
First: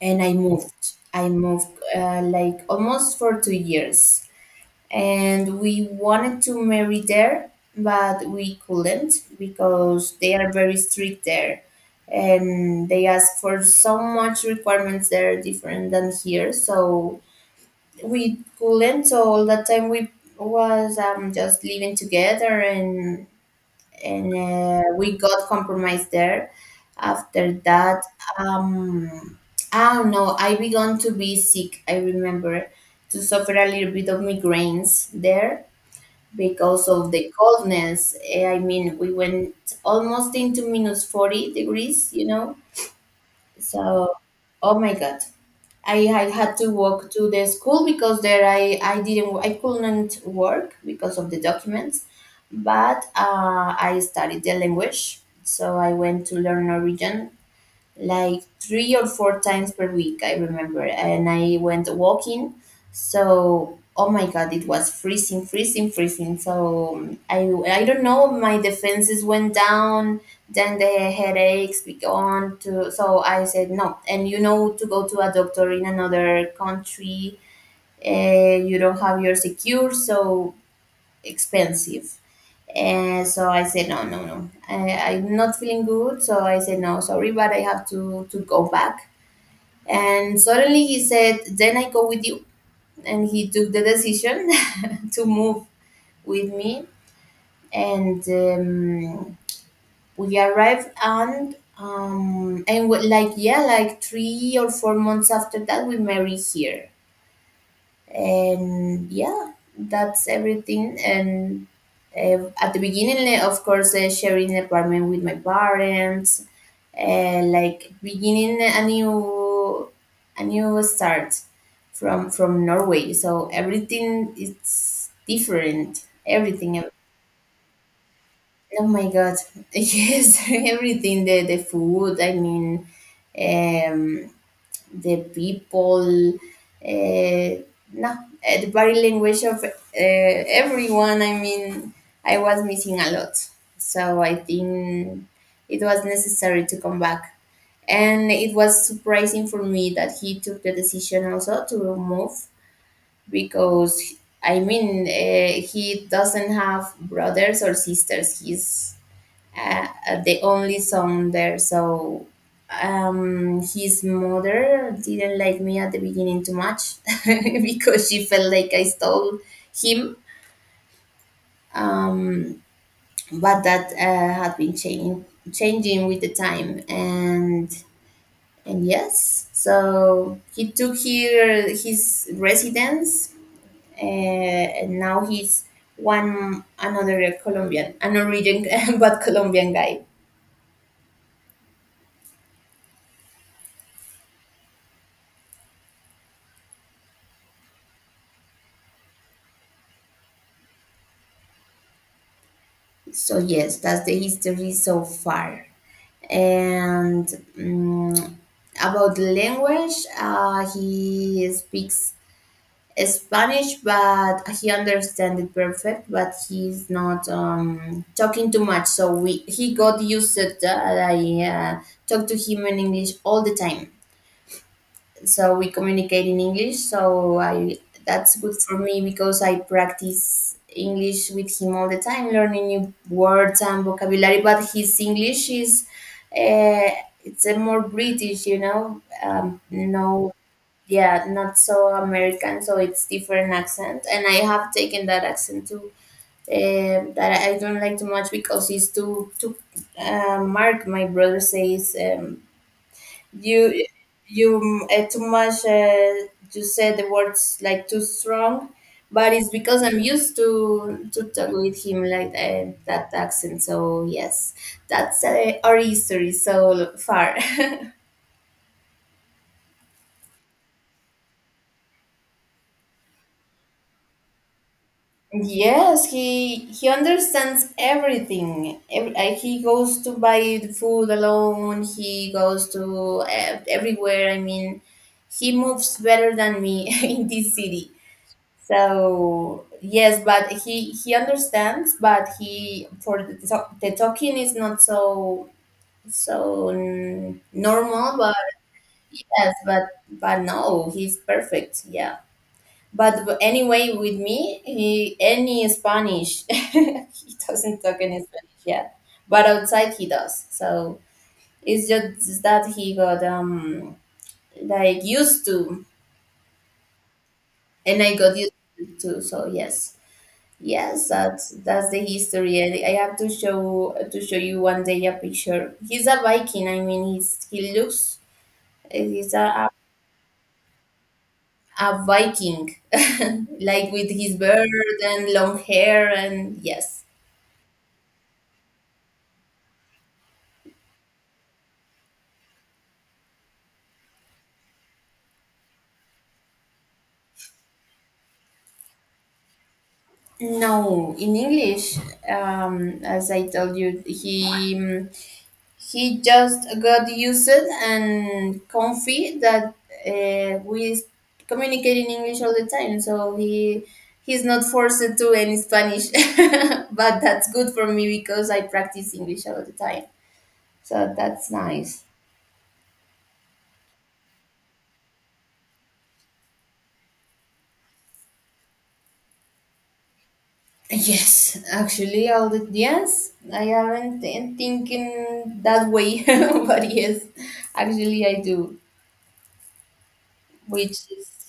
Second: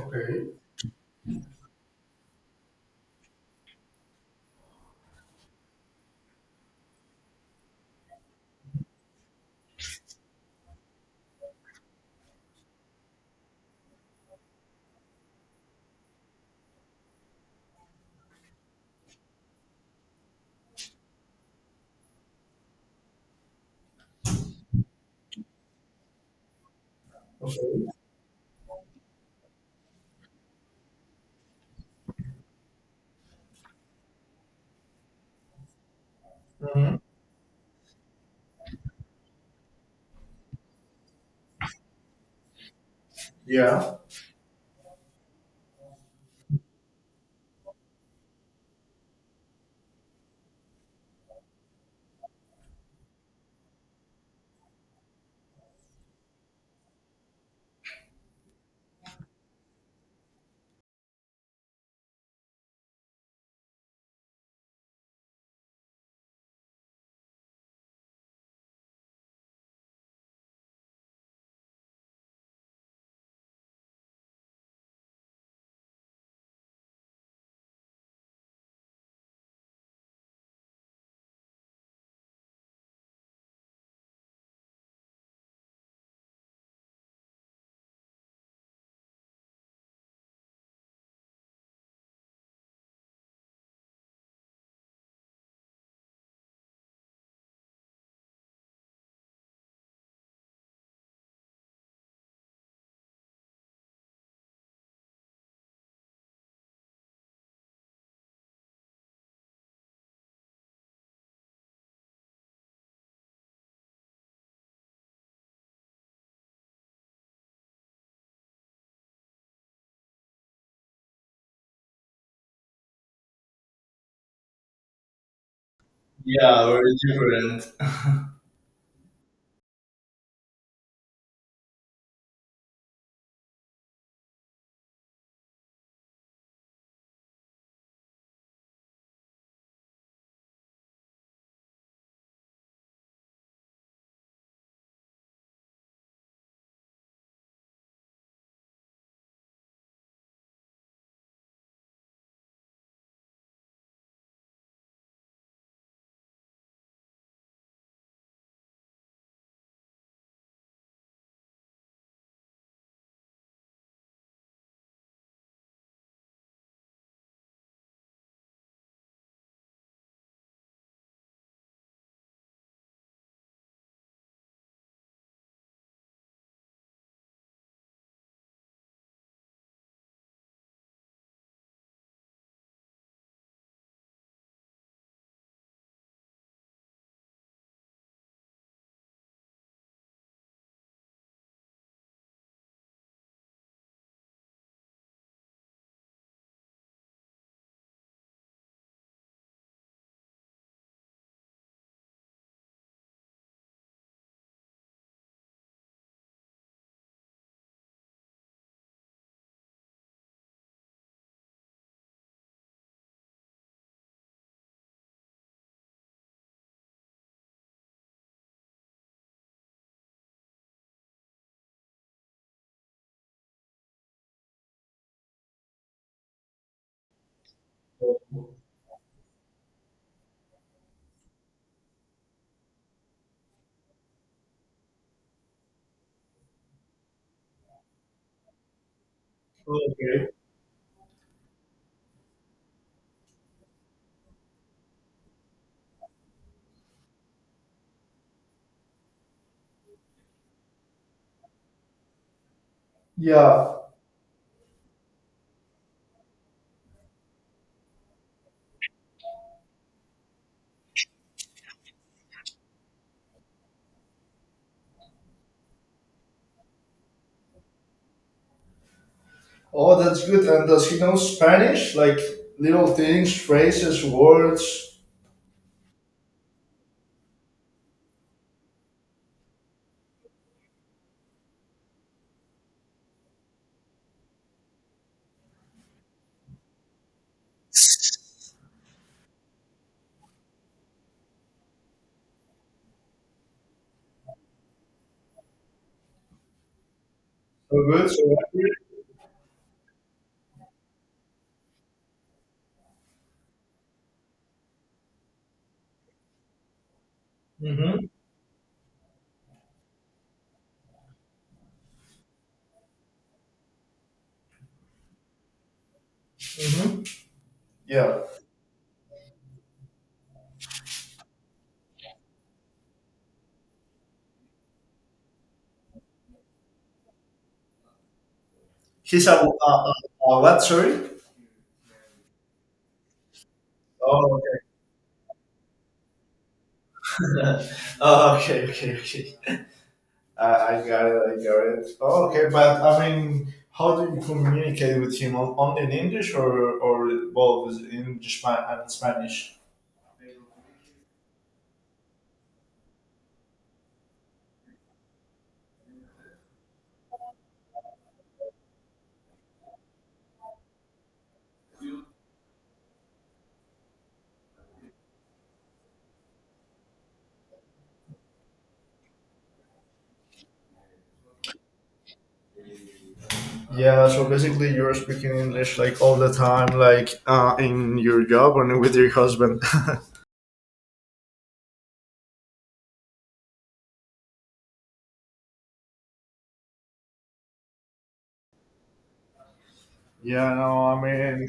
Speaker 2: and I moved. I moved like almost for 2 years, and we wanted to marry there, but we couldn't because they are very strict there, and they ask for so much requirements that are different than here. So we couldn't. So all that time we was just living together and we got compromised there. After
Speaker 1: Okay.
Speaker 2: that, um, I don't know. I began to be sick. I remember to suffer a little bit of migraines there because
Speaker 1: Mm-hmm.
Speaker 2: of the coldness. Eh, I mean, we went almost into minus 40 degrees. You know,
Speaker 1: Yeah.
Speaker 2: so oh my god, I had to walk to the school because there I couldn't work because of the documents, but I studied the language. So I went to learn Norwegian like three or four times per week, I remember. And I went walking. So, oh my God, it was freezing, freezing, freezing. So, I don't know, my defenses went down. Then the headaches began to. So, I said no. And you know, to go to a doctor in another country, you don't have your secure, so expensive. And so I said, no, no, no. I'm not feeling good. So I said, no, sorry, but I have to go back. And suddenly he said, then I go with you. And he took the decision to move with me. And we arrived and like yeah, like 3 or 4 months after that, we married here. And yeah, that's everything. And at the beginning, of course, sharing an apartment with my parents, like beginning a new, a new start from Norway. So everything is different,
Speaker 1: Yeah,
Speaker 2: everything
Speaker 1: very different.
Speaker 2: oh my god yes, everything, the food, I mean, um, the people, uh, no, eh, the body language of everyone. I mean, I was missing a lot. So I think it was necessary to come back. And it was surprising for me that he took the decision also to remove because, I mean, he doesn't have brothers or sisters. He's uh, the only son there. So his mother didn't like me at the beginning too much because she felt like I stole him. Um, but that had been changing, changing with the time, and yes, so he took here his residence, and now he's one another Colombian, an origin but Colombian guy. So yes, that's the history so far. And mm about the language, he speaks Spanish, but he understands it perfect. But he's not talking too much, so we he got used to that. I talk to him in English all the time, so we communicate in English. So I that's good for me because I practice English with him all the time, learning new words and vocabulary. But his English is uh, it's a more British, you know,
Speaker 1: Okay.
Speaker 2: yeah, not so American. So it's different accent, and I have taken that accent too. That I don't like too much because it's too. Mark, my brother says.
Speaker 1: Yeah.
Speaker 2: You you too much you said the words like too strong, but it's because I'm used to talk with him like that accent. So yes, that's our history so far.
Speaker 1: Oh, that's good. And does he know Spanish? Like little things, phrases, words.
Speaker 2: Yes, he understands everything. He goes to buy the food alone, he goes to everywhere, I mean, he moves better than me in this city. So yes, but he understands, but he for the talking is not so
Speaker 1: So
Speaker 2: normal.
Speaker 1: good. So
Speaker 2: But
Speaker 1: accurate.
Speaker 2: yes, but no, he's perfect. Yeah. But anyway, with me, he any Spanish, he doesn't talk
Speaker 1: Mm-hmm.
Speaker 2: any Spanish yet. But outside, he does. So it's just that he got like used to,
Speaker 1: Mm-hmm.
Speaker 2: and I
Speaker 1: Yeah.
Speaker 2: got used to. So yes. Yes, that's the history. I have to show you one day a picture. He's a Viking. I mean, he looks
Speaker 1: He's
Speaker 2: he's
Speaker 1: a what? Sorry.
Speaker 2: a Viking, like with his
Speaker 1: Oh,
Speaker 2: beard and long hair. And yes.
Speaker 1: okay. Oh, okay. Okay. Okay. I got it. I got it. Oh, okay, but I mean, how do you communicate with him? On- only in English or both in English spa- and Spanish?
Speaker 2: No, in English, as I told you, he just got used and comfy that we communicate in English all the time, so he's not forced to any Spanish. But that's good for me because I practice English all the time, so that's nice.
Speaker 1: Yeah. So basically, you're speaking English like all the time, like in your job and with your husband.
Speaker 2: Yes, actually, all the yes, I haven't been thinking that way, but yes, actually, I do,
Speaker 1: Yeah. No, I
Speaker 2: which is.
Speaker 1: mean,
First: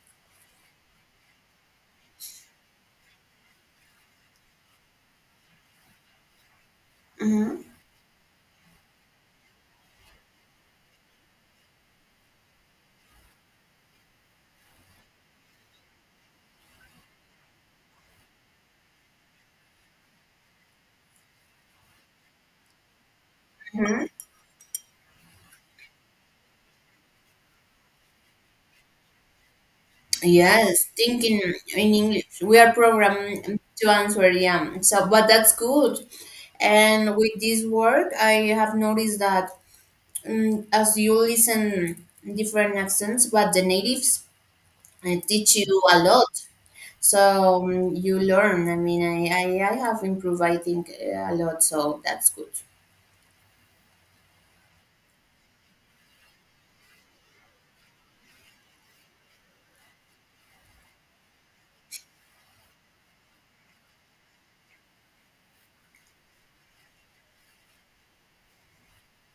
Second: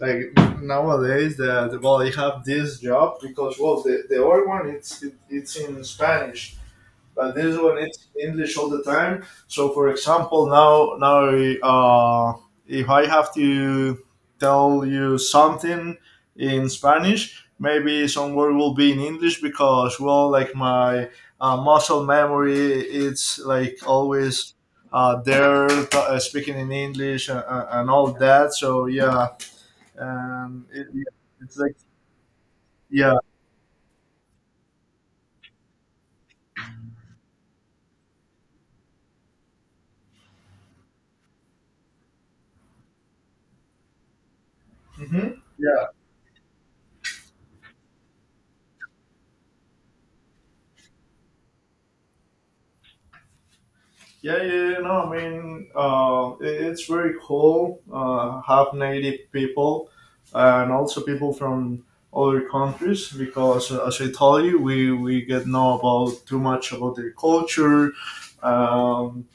Speaker 1: like nowadays, the, well, you have this job because well, the other one it's in Spanish. But this one it's English all the time. So for example, now now uh, if I have to tell you something in Spanish, maybe some word will be in English because well, like my muscle memory, it's like always. There t- speaking in English and, all that. So yeah, and
Speaker 2: Yes,
Speaker 1: it, yeah,
Speaker 2: thinking
Speaker 1: it's like
Speaker 2: in English. We are
Speaker 1: yeah,
Speaker 2: programmed to answer, yeah. So, but that's good. And with this work, I have noticed that as you listen different accents, but the natives
Speaker 1: hmm
Speaker 2: teach you
Speaker 1: yeah.
Speaker 2: a lot. So you learn. I mean, I have improved, I think, a lot. So that's good.
Speaker 1: Yeah, yeah, yeah, no, I mean, it- it's very cool. Have native people and also people from other countries because, as I told you, we get know about too much about their culture, um,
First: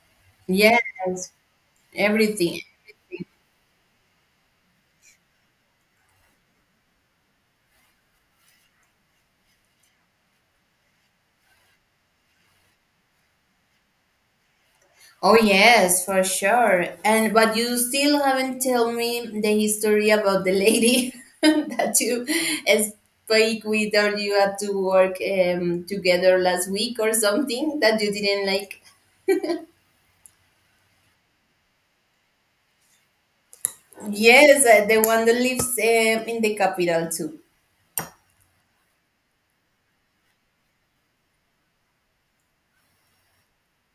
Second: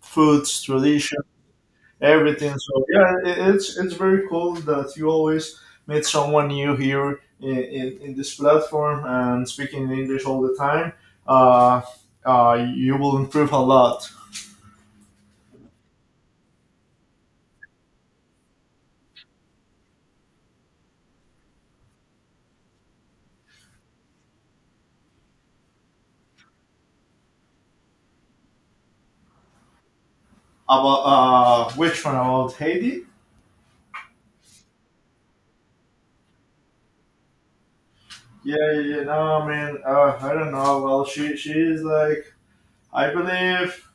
Speaker 1: foods, tradition,
Speaker 2: Yes,
Speaker 1: everything.
Speaker 2: everything.
Speaker 1: So yeah, it's very cool that you always meet someone new here in this platform and speaking English all the time. Uh, you will improve a lot.
Speaker 2: Oh yes, for sure. And but you still haven't told me the history about the lady that you spoke with, or you had to work together last week or something that you didn't like.
Speaker 1: About which one? About Haiti?
Speaker 2: Yes, the one that lives in the capital too.
Speaker 1: Yeah, yeah, yeah. No, I mean, I don't know. Well, she is like, I believe,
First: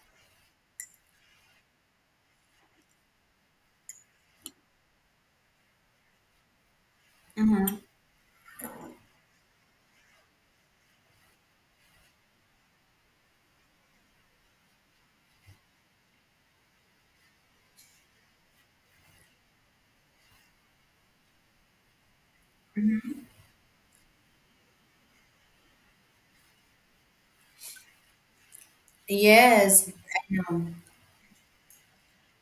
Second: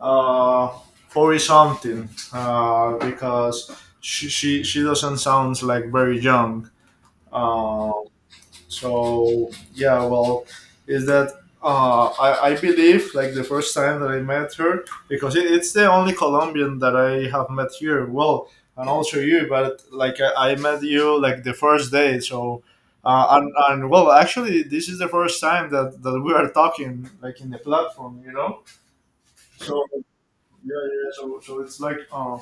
Speaker 1: uh, 40 something, because she doesn't sound like very young. uh, So yeah, well, is that I believe like the first time that I met her because it's the only Colombian that I have met here. Well, and also you, but like I met you like the first day. So and well, actually, this is the first time that we are talking like in the platform, So
Speaker 2: Yes, I
Speaker 1: yeah,
Speaker 2: know.
Speaker 1: yeah. So it's like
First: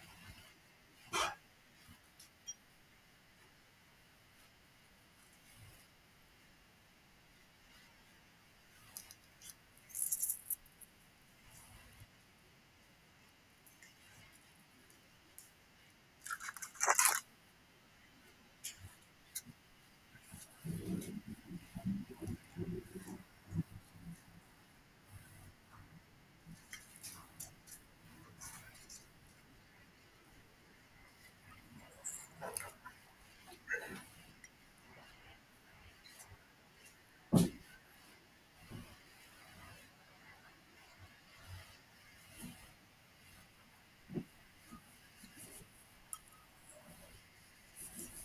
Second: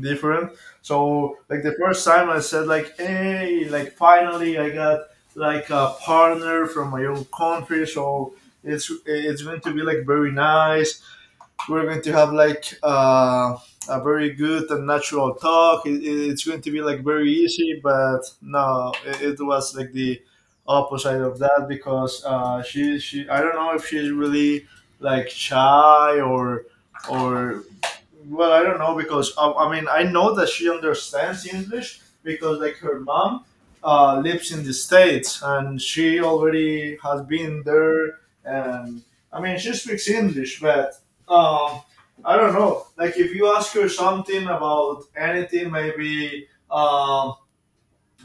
Speaker 1: different. So like the first time I said like, hey, like finally I got like a partner from my own country, so it's going to be like very nice, we're going to have like a very good and natural talk. It's going to be like very easy, but no, it was like the opposite of that because she I don't know if she's really like shy or well I don't know because I mean I know that she understands English because like her mom lives in the states and she already has been there and I mean she speaks English but um, I don't know. Like if you ask her something about anything, maybe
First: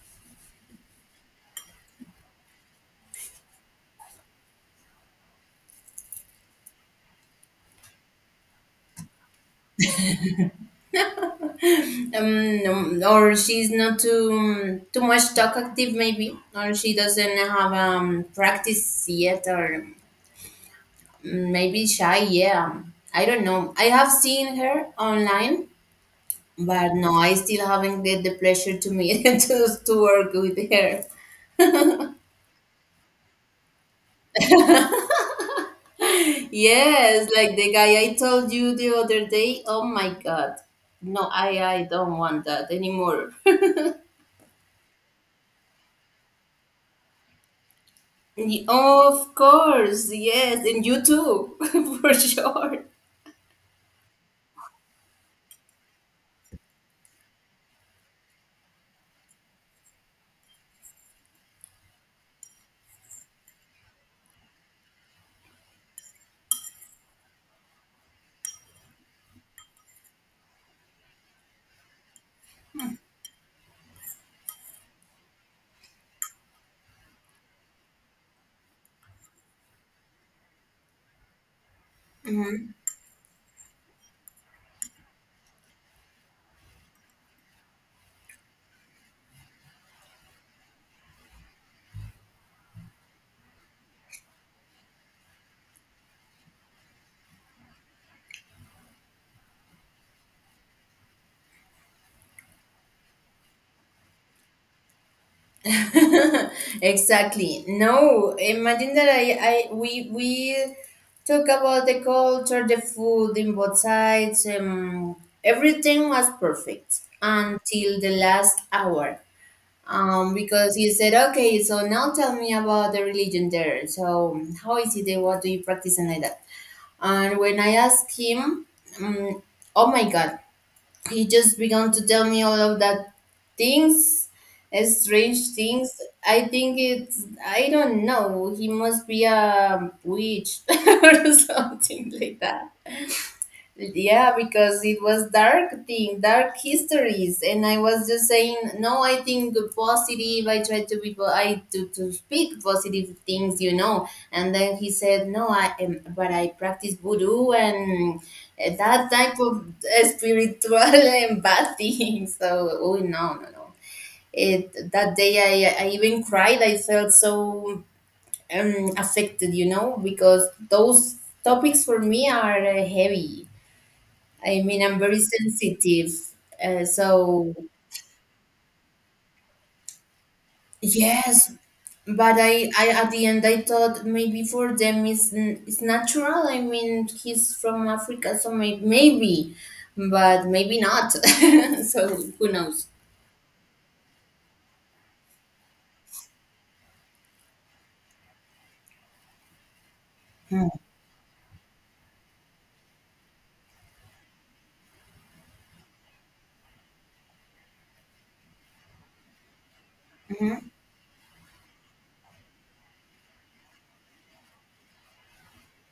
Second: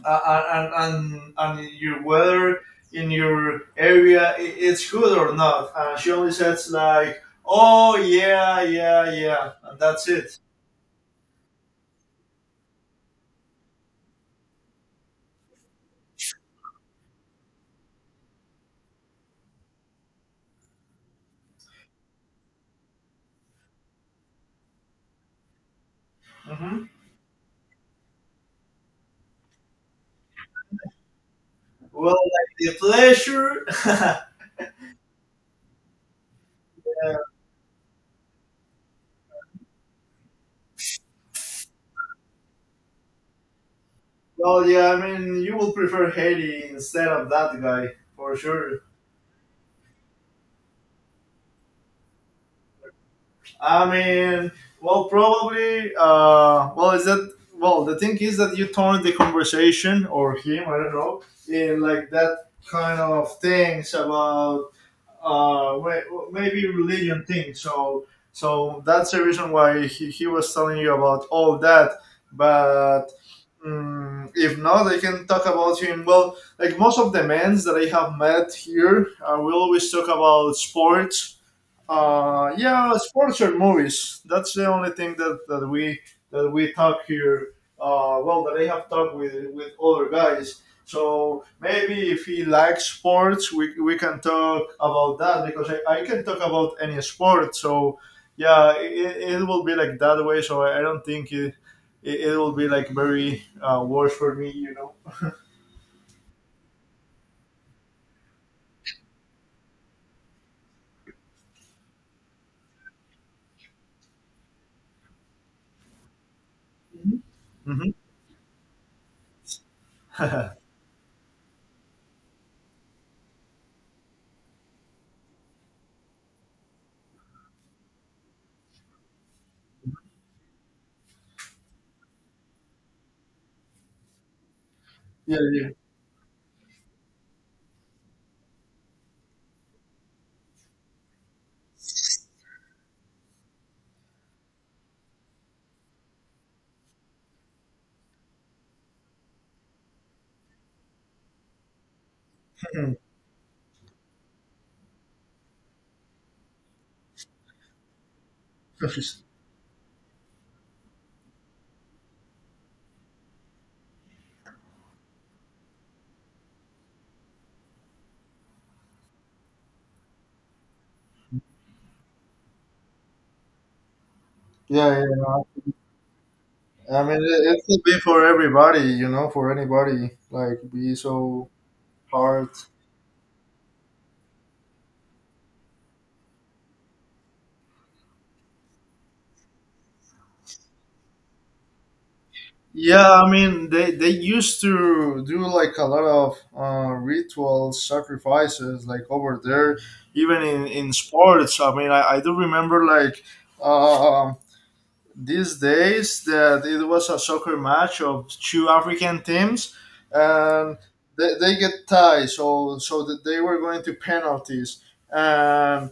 Speaker 1: and your weather in your area, it's good or not, and she only says like, "Oh yeah, yeah, yeah," and that's it.
Speaker 2: Or she's not too too much talkative maybe, or she doesn't have practice yet, or maybe shy, yeah. I don't know. I have seen her online,
Speaker 1: Hmm.
Speaker 2: but no, I still haven't get the pleasure to meet to work with her.
Speaker 1: Well, like the pleasure.
Speaker 2: Yes, like the guy I told you the other day. Oh my god. No, I don't want that anymore.
Speaker 1: Well, yeah. I mean, you will prefer Haiti instead of that guy for
Speaker 2: Ye-
Speaker 1: sure.
Speaker 2: Of course, yes, and you too, for sure.
Speaker 1: I mean, well, probably. Well, is that well? The thing is that you turned the conversation or him, I don't know, in like that kind of things about maybe religion thing. So, so that's the reason why he was telling you about all that. But mm, if not, I can talk about him. Well, like most of the men that I have met here, we always talk about sports, yeah, sports or movies. That's the only thing that we talk here. Well, that I have talked with other guys. So maybe if he likes sports, we can talk about that because I can talk about any sport. So yeah, it will be like that way. So I don't think it will be like very worse for me.
Speaker 2: Exactly. No, imagine that I we talk about the culture, the food in both sides. Everything was perfect
Speaker 1: Hmm.
Speaker 2: until the last hour. Because you said, okay, so now tell me about the religion there. So how is it? There? What do you practice and like that? And when I asked him, um, oh my god, he just began to tell me all of that things,
Speaker 1: Yeah,
Speaker 2: strange
Speaker 1: yeah.
Speaker 2: things. I think it's, I don't know, he must be a witch or something like that. Yeah, because it was dark thing, dark histories, and I was just saying, no, I think positive. I try to be, po- I to speak positive things, you know. And then he said, no, I am, but I practice voodoo and
Speaker 1: Mhm.
Speaker 2: that type of spiritual and bad thing. So, oh no, no, no. It that day, I even cried. I felt so affected, you know, because those topics for me are heavy. I mean,
Speaker 1: Yeah,
Speaker 2: I'm very
Speaker 1: yeah.
Speaker 2: sensitive.
Speaker 1: I mean,
Speaker 2: So
Speaker 1: it could be for everybody, you know, for anybody. Like, be so
Speaker 2: yes, but
Speaker 1: hard.
Speaker 2: I at the end I thought maybe for them it's, n- it's natural. I mean, he's from Africa, so maybe, but maybe not. So who knows?
Speaker 1: Yeah, I mean, they used to do like a lot of ritual sacrifices, like over there, even in sports. I mean, I do remember like um these days that it was a soccer match of two African teams, and they get tied, so so that they were going to penalties and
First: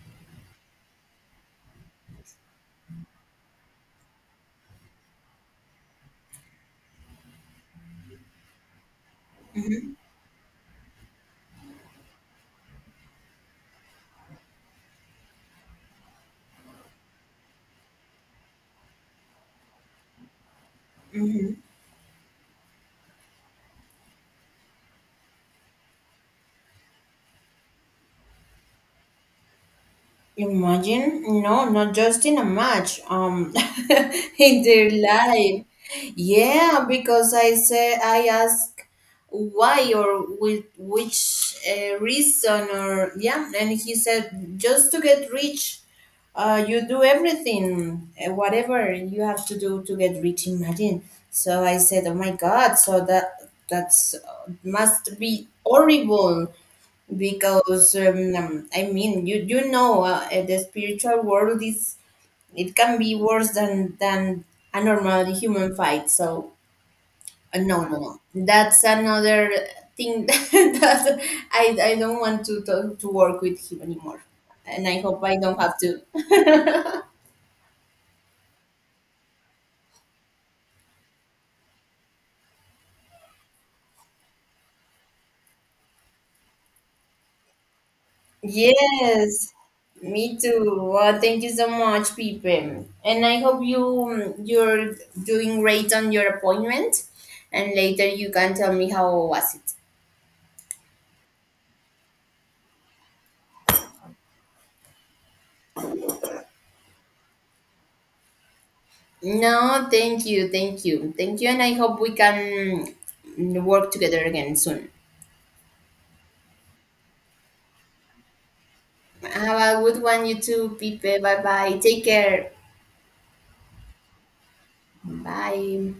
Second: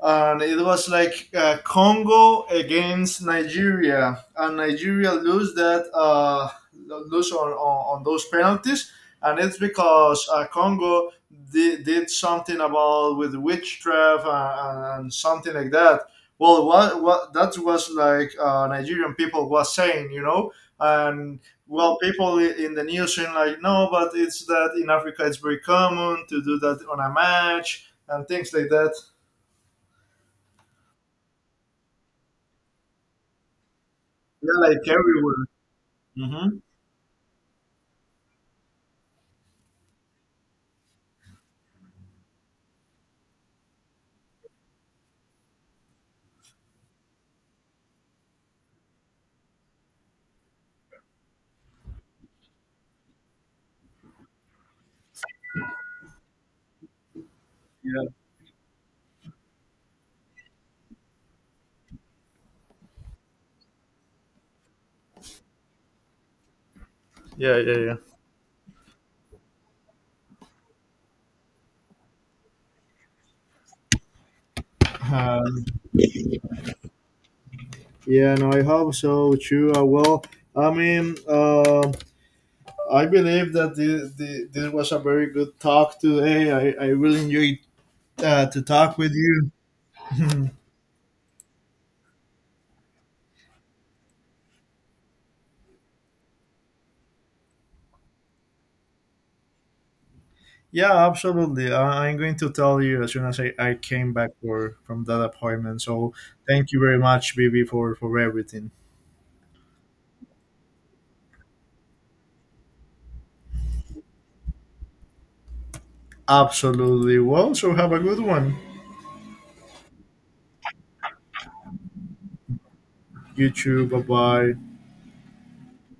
Speaker 1: and it was like Congo against Nigeria, and Nigeria lose that lose on, on those penalties, and it's
Speaker 2: Hmm.
Speaker 1: because Congo did something about with witchcraft and something like that. Well, what that was like Nigerian people was saying, you know, and
Speaker 2: Hmm.
Speaker 1: well, people in the news saying like, no, but it's that in Africa it's very common to do that on a match and things like that.
Speaker 2: Imagine, no, not just in a match,
Speaker 1: Yeah,
Speaker 2: in
Speaker 1: like
Speaker 2: their
Speaker 1: everywhere.
Speaker 2: life.
Speaker 1: Mm-hmm.
Speaker 2: Yeah, because I ask why or with which reason or yeah, and he said just to get rich, you do everything, whatever you have to do to get rich. Imagine. So I said, oh my God, so that that's must be horrible because
Speaker 1: Yeah.
Speaker 2: I mean you know the spiritual world is, it can be worse than a normal human fight. So
Speaker 1: Yeah,
Speaker 2: no,
Speaker 1: yeah,
Speaker 2: no, no, that's another thing that I don't want to work with him anymore, and I hope I
Speaker 1: yeah.
Speaker 2: don't have to.
Speaker 1: Yeah, no, I hope so too. Well, I mean, I believe that this was a very good talk today. I really enjoyed to talk with you.
Speaker 2: Yes, me too. Well, thank you so much, Pipe, and I hope you you're doing great on your appointment, and later you can tell me how was it.
Speaker 1: Yeah, absolutely. I'm going to tell you as soon as I came back for from that appointment. So thank you very much, Bibi, for everything.
Speaker 2: No, thank you, thank you, thank you, and I hope we can work together again soon.
Speaker 1: Absolutely. Well, so have a good one.
Speaker 2: Have a good one, you too, Pipe. Bye bye. Take care.
Speaker 1: You too. Bye bye.
Speaker 2: Bye.